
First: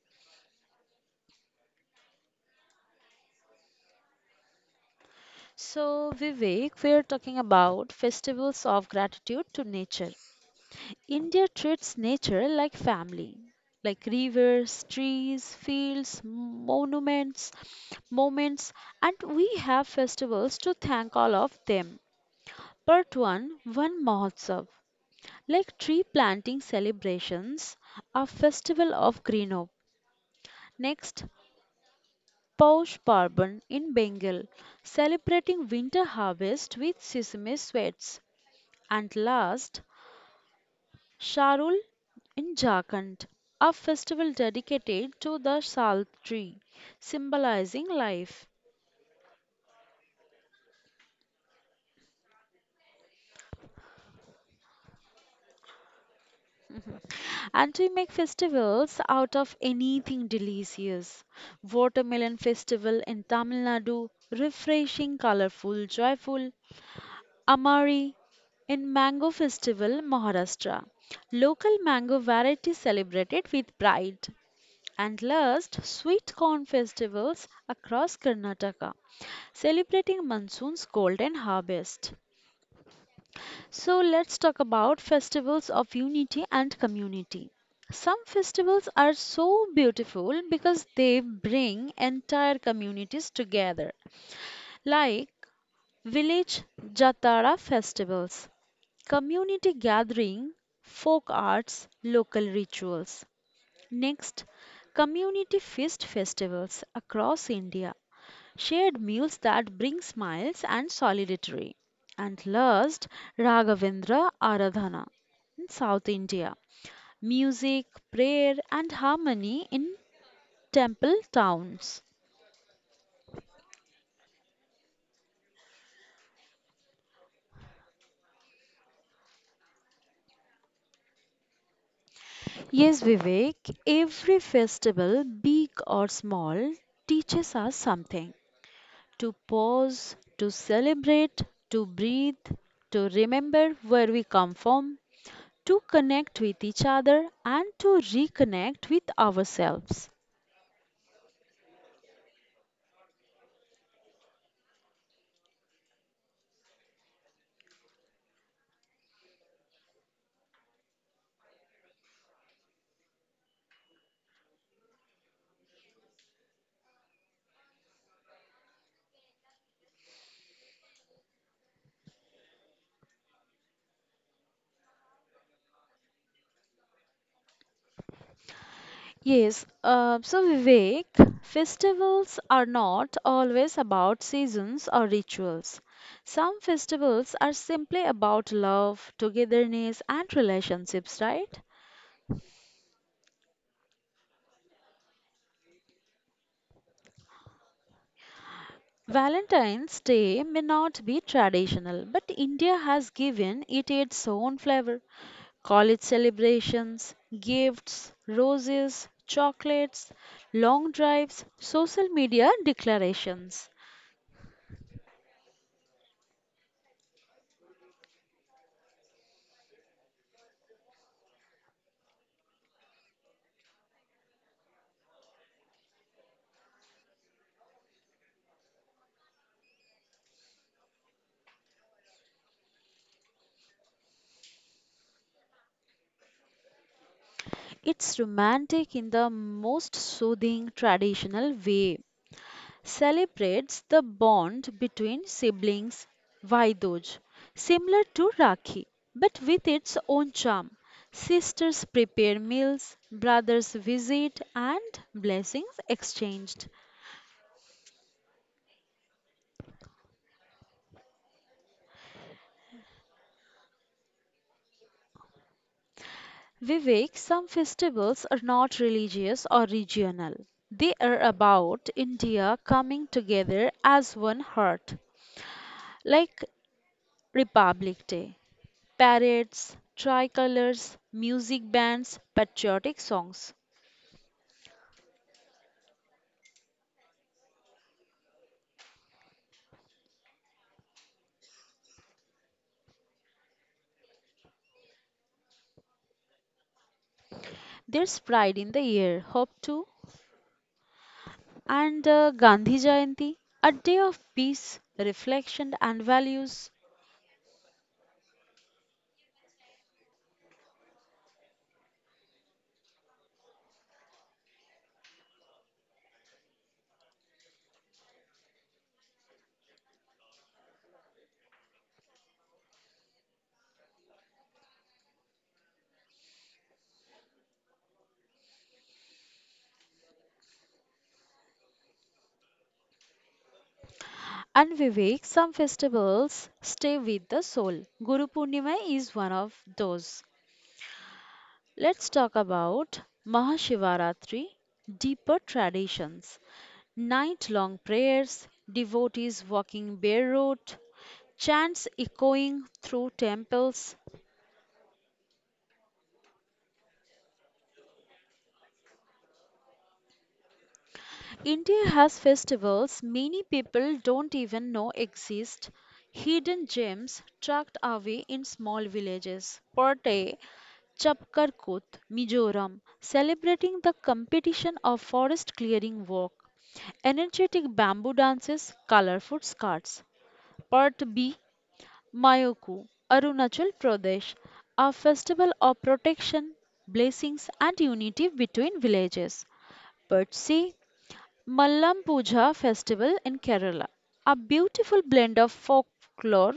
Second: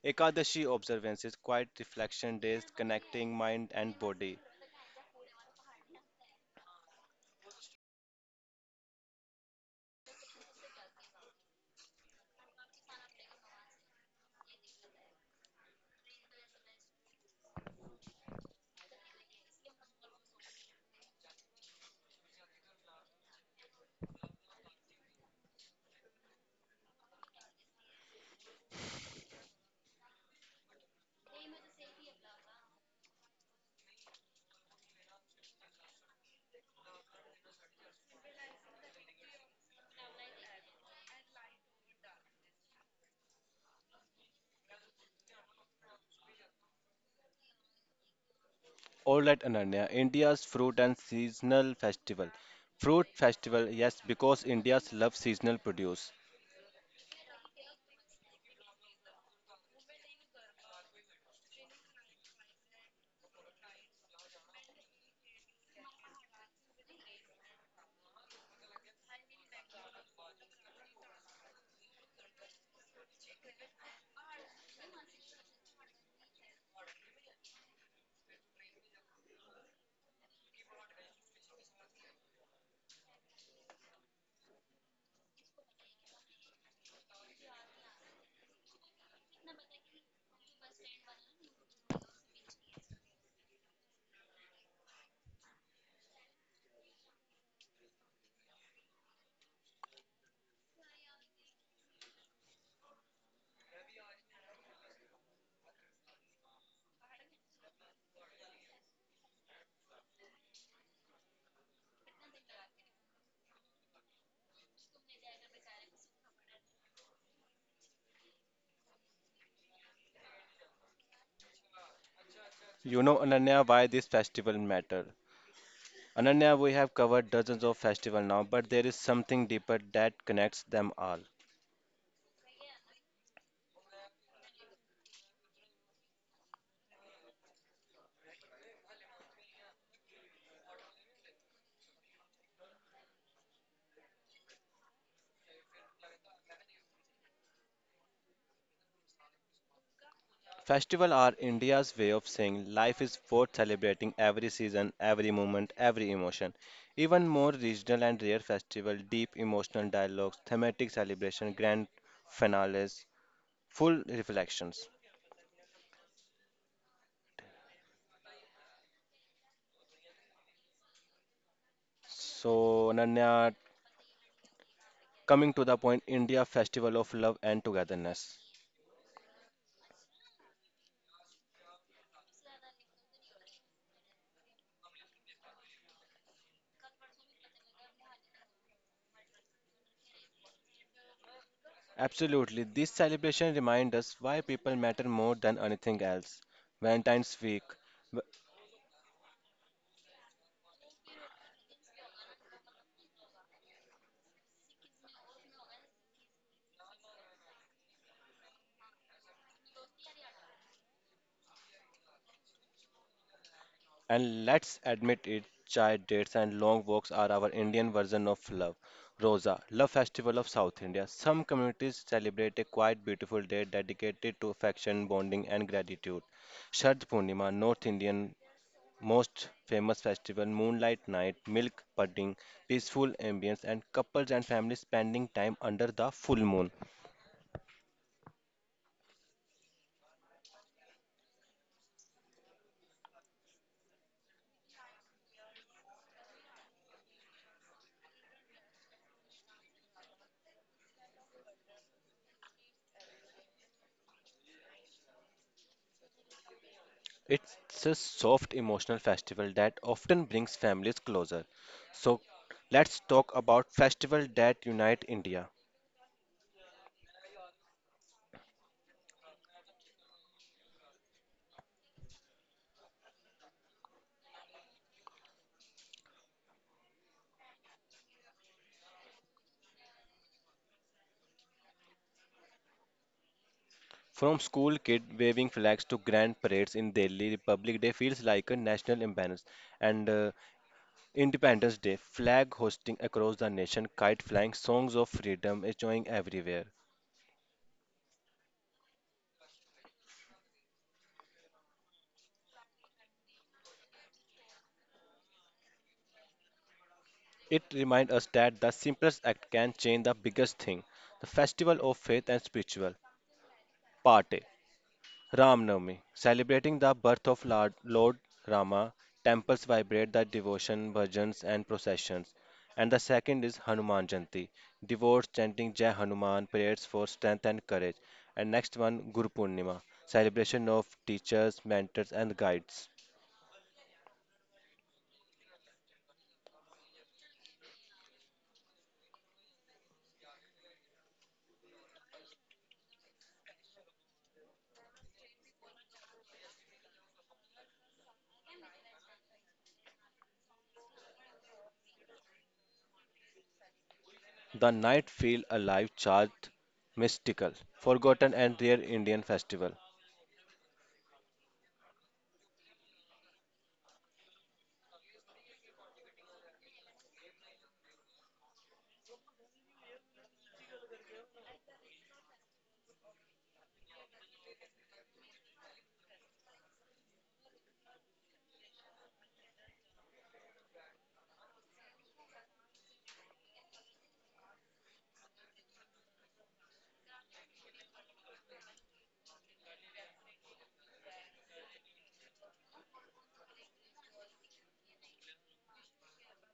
A: Ekadashi observances, quiet reflection days, connecting mind and body.
B: So, Vivek, we are talking about festivals of gratitude to nature. India treats nature like family, like rivers, trees, fields, monuments, moments, and we have festivals to thank all of them. Part 1 One Mahotsav. Like tree planting celebrations, a festival of Greenop. Next, Paush Parban in Bengal, celebrating winter harvest with sesame sweets. And last, Sharul in Jharkhand, a festival dedicated to the sal tree, symbolizing life.
A: All right, Ananya, India's fruit and seasonal festival. Fruit festival, yes, because India's love seasonal produce.
B: And we make festivals out of anything delicious. Watermelon festival in Tamil Nadu, refreshing, colorful, joyful. Amari in Mango Festival, Maharashtra. Local mango varieties celebrated with pride. And last, sweet corn festivals across Karnataka, celebrating monsoon's golden harvest. So let's talk about festivals of unity and community. Some festivals are so beautiful because they bring entire communities together, like village Jatara festivals community gathering, folk arts, local rituals. Next, community feast festivals across India, shared meals that bring smiles and solidarity. And last, Raghavendra Aradhana in South India, music, prayer, and harmony in temple towns.
A: You know, Ananya, why this festival matter? Ananya, we have covered dozens of festivals now, but there is something deeper that connects them all.
B: Yes, Vivek, every festival, big or small, teaches us something. To pause, to celebrate, to breathe, to remember where we come from, to connect with each other, and to reconnect with ourselves.
A: Festivals are India's way of saying life is worth celebrating every season, every moment, every emotion. Even more regional and rare festivals, deep emotional dialogues, thematic celebration, grand finales, full reflections. So, Ananya, coming to the point, India Festival of Love and Togetherness.
B: Yes, uh, so Vivek, festivals are not always about seasons or rituals. Some festivals are simply about love, togetherness, and relationships, right?
A: Absolutely. This celebration reminds us why people matter more than anything else. Valentine's Week. w-
B: Valentine's Day may not be traditional, but India has given it its own flavor. College celebrations, gifts, roses, chocolates, long drives, social media declarations.
A: And let's admit it, chai dates and long walks are our Indian version of love. Rosa, Love Festival of South India. Some communities celebrate a quite beautiful day dedicated to affection, bonding, and gratitude. Shard Purnima, North Indian most famous festival, moonlight night, milk pudding, peaceful ambience, and couples and families spending time under the full moon.
B: It's romantic in the most soothing traditional way. Celebrates the bond between siblings, Vaidoj, similar to Rakhi, but with its own charm. Sisters prepare meals, brothers visit, and blessings exchanged.
A: It's a soft emotional festival that often brings families closer. So let's talk about festivals that unite India.
B: Vivek, some festivals are not religious or regional. They are about India coming together as one heart, like Republic Day, parades, tricolors, music bands, patriotic songs.
A: From school kid waving flags to grand parades in Delhi, Republic Day feels like a national imbalance. And uh, Independence Day, flag hosting across the nation, kite flying, songs of freedom is joining everywhere.
B: There's pride in the air, hope too. And uh, Gandhi Jayanti, a day of peace, reflection, and values.
A: It reminds us that the simplest act can change the biggest thing. The festival of faith and spiritual. Parte. Ramnavami, celebrating the birth of Lord, Lord Rama, temples vibrate the devotion, bhajans, and processions. And the second is Hanuman Janti, devotees chanting Jai Hanuman, prayers for strength and courage. And next one, Guru Purnima, celebration of teachers, mentors, and guides.
B: And Vivek, some festivals stay with the soul. Guru Purnima is one of those. Let's talk about Mahashivaratri, deeper traditions, night long prayers, devotees walking barefoot, chants echoing through temples,
A: The night feel alive, charged, mystical, forgotten, and rare Indian festival.
B: India has festivals many people don't even know exist, hidden gems tucked away in small villages. Pattay, Chapkarkut, Mizoram, celebrating the competition of forest clearing work, energetic bamboo dances, colorful skirts. Part B, Mayoku, Arunachal Pradesh, a festival of protection, blessings, and unity between villages. Part C, Mallam Puja festival in Kerala, a beautiful blend of folklore,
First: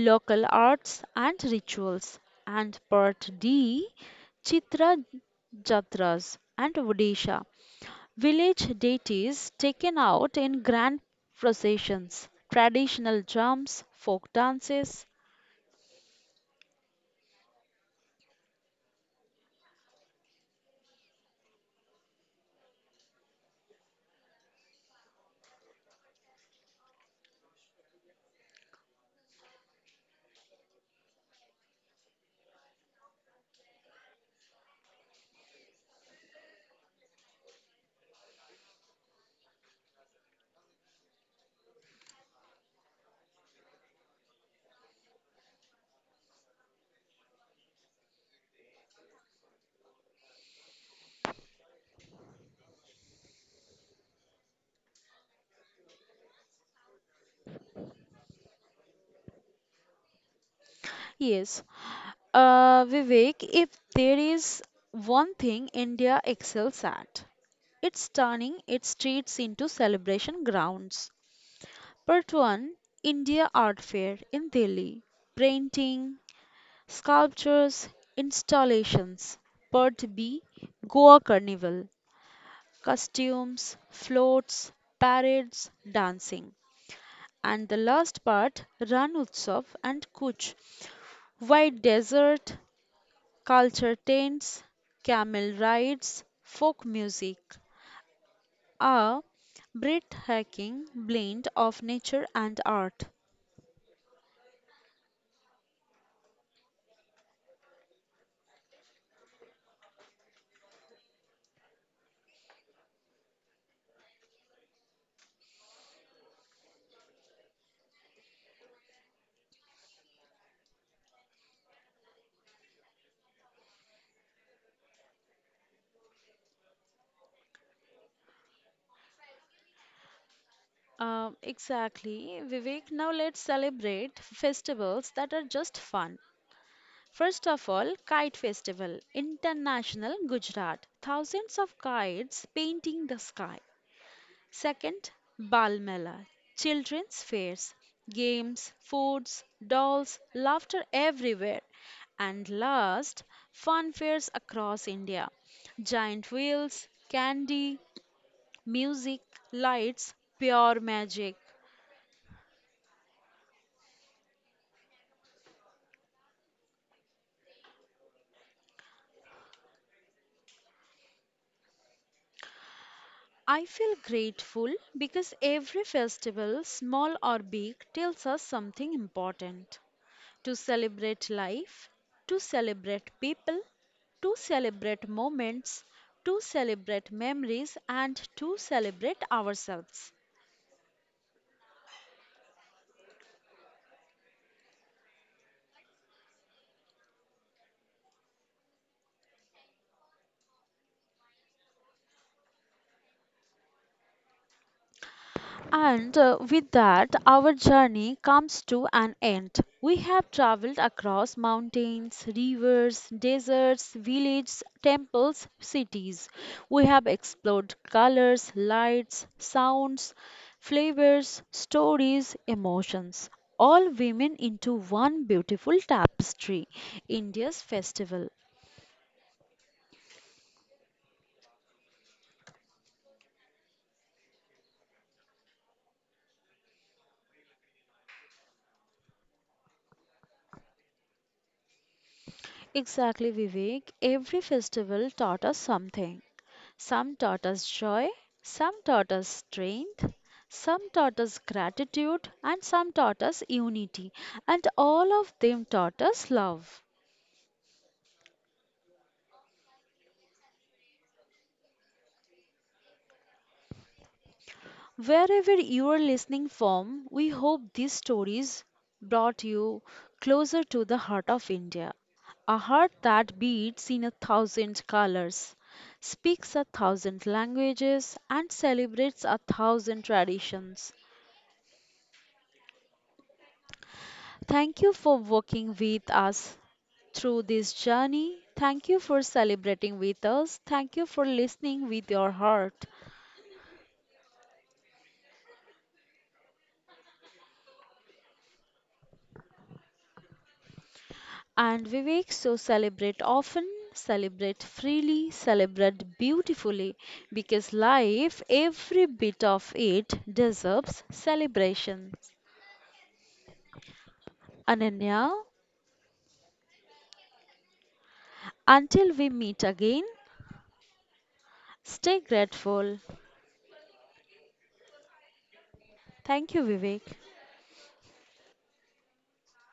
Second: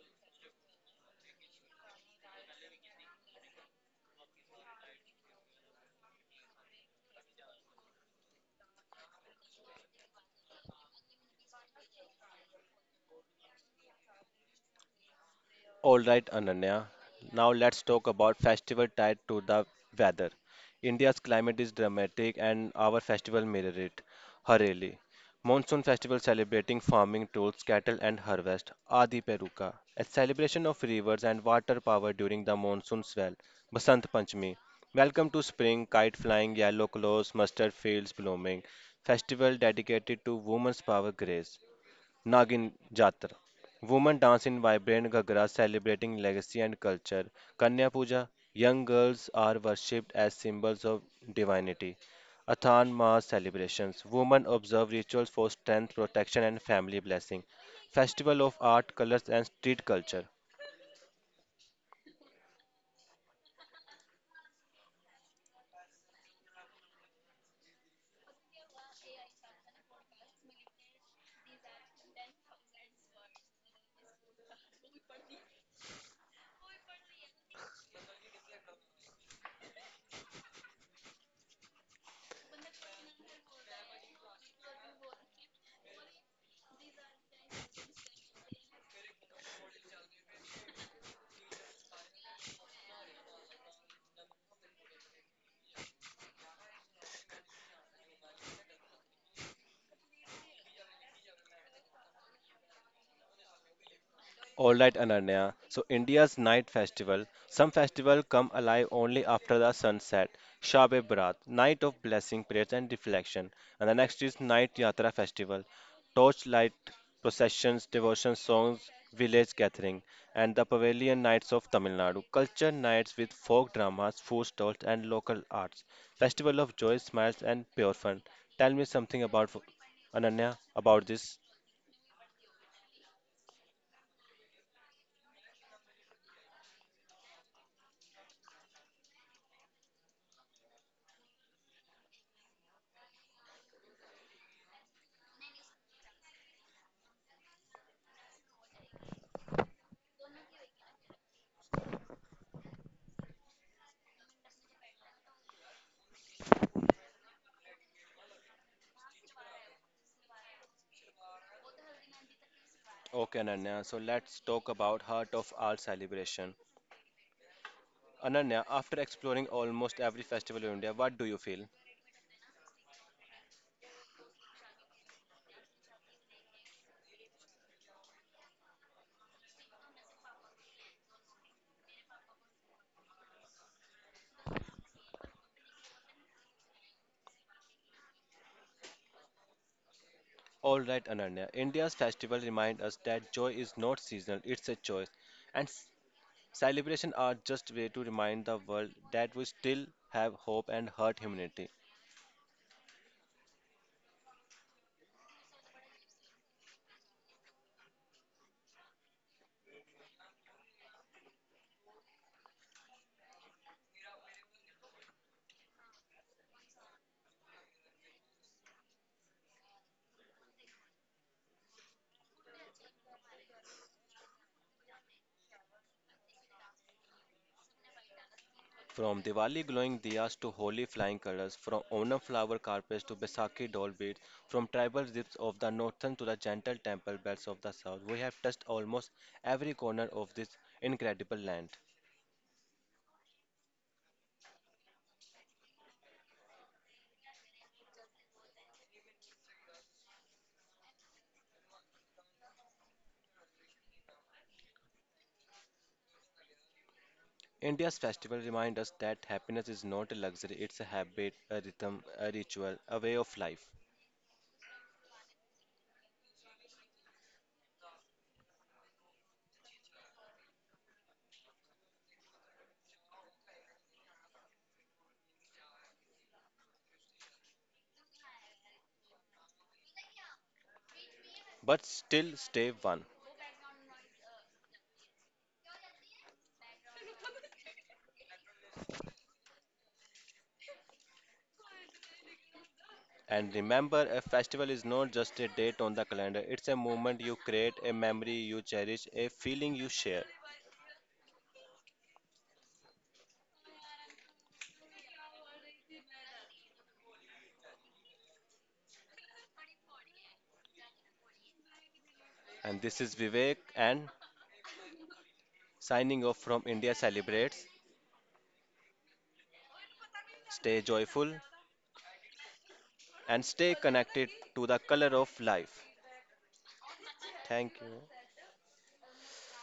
B: local arts and rituals, and part D Chitra Jatras and Odisha, village deities taken out in grand processions, traditional drums, folk dances.
A: All right, Ananya. Now let's talk about festival tied to the weather. India's climate is dramatic and our festival mirror it. Hareli. Monsoon festival celebrating farming tools, cattle and harvest. Adi Peruka. A celebration of rivers and water power during the monsoon swell. Basant Panchami. Welcome to spring, kite flying, yellow clothes, mustard fields blooming. Festival dedicated to women's power grace. Nagin Jatra. Women dance in vibrant Ghagras celebrating legacy and culture. Kanya Puja. Young girls are worshipped as symbols of divinity. Athan Mass celebrations. Women observe rituals for strength, protection, and family blessing. Festival of art, colors, and street culture.
B: Yes, Uh, Vivek, if there is one thing India excels at, it's turning its streets into celebration grounds. Part one India Art Fair in Delhi Painting, Sculptures, Installations. Part B Goa Carnival Costumes, Floats, Parades, Dancing. And the last part Ran Utsav and Kuch White Desert, culture tents, camel rides, folk music, a breathtaking blend of nature and art.
A: All right, Ananya. So India's night festival. Some festival come alive only after the sunset. Shab e Barat, night of blessing, prayers and reflection. And the next is Night Yatra festival, torchlight processions, devotion songs, village gathering, and the Pavilion Nights of Tamil Nadu. Culture nights with folk dramas, food stalls, and local arts. Festival of joy, smiles, and pure fun. Tell me something about Ananya about
B: Um,
A: this.
B: exactly, Vivek. Now let's celebrate festivals that are just fun. First of all, Kite Festival, International Gujarat. Thousands of kites painting the sky. Second, Bal Mela, Children's fairs, games, foods, dolls, laughter everywhere. And last, fun fairs across India. Giant wheels, candy, music, lights, pure magic.
A: Okay, Ananya, so let's talk about Heart of Art celebration. Ananya, after exploring almost every festival in India, what do you feel?
B: I feel grateful because every festival, small or big, tells us something important. To celebrate life, to celebrate people, to celebrate moments, to celebrate memories, and to celebrate ourselves.
A: All right, Ananya, India's festival remind us that joy is not seasonal, it's a choice. And s- Celebration are just way to remind the world that we still have hope and hurt humanity.
B: And uh, with that, our journey comes to an end. We have traveled across mountains, rivers, deserts, villages, temples, cities. We have explored colors, lights, sounds, flavors, stories, emotions. All women into one beautiful tapestry, India's festival.
A: From Diwali glowing diyas to holy flying colors, from Onam flower carpets to Baisakhi doll beads, from tribal zips of the northern to the gentle temple bells of the south, we have touched almost every corner of this incredible land.
B: Exactly, Vivek. Every festival taught us something. Some taught us joy, some taught us strength, some taught us gratitude, and some taught us unity. And all of them taught us love.
A: India's festival remind us that happiness is not a luxury, it's a habit, a rhythm, a ritual, a way of life.
B: Wherever you are listening from, we hope these stories brought you closer to the heart of India, a heart that beats in a thousand colors, speaks a thousand languages, and celebrates a thousand traditions.
A: But still stay one.
B: Thank you for walking with us through this journey. Thank you for celebrating with us. Thank you for listening with your heart.
A: And remember, a festival is not just a date on the calendar, it's a moment you create, a memory you cherish, a feeling you share.
B: And Vivek, so celebrate often, celebrate freely, celebrate beautifully because life, every bit of it, deserves celebration.
A: And this is Vivek and
B: Ananya,
A: signing off from India Celebrates.
B: until we meet again,
A: Stay joyful
B: stay grateful.
A: and stay connected to the color of life.
B: Thank you, Vivek.
A: Thank you.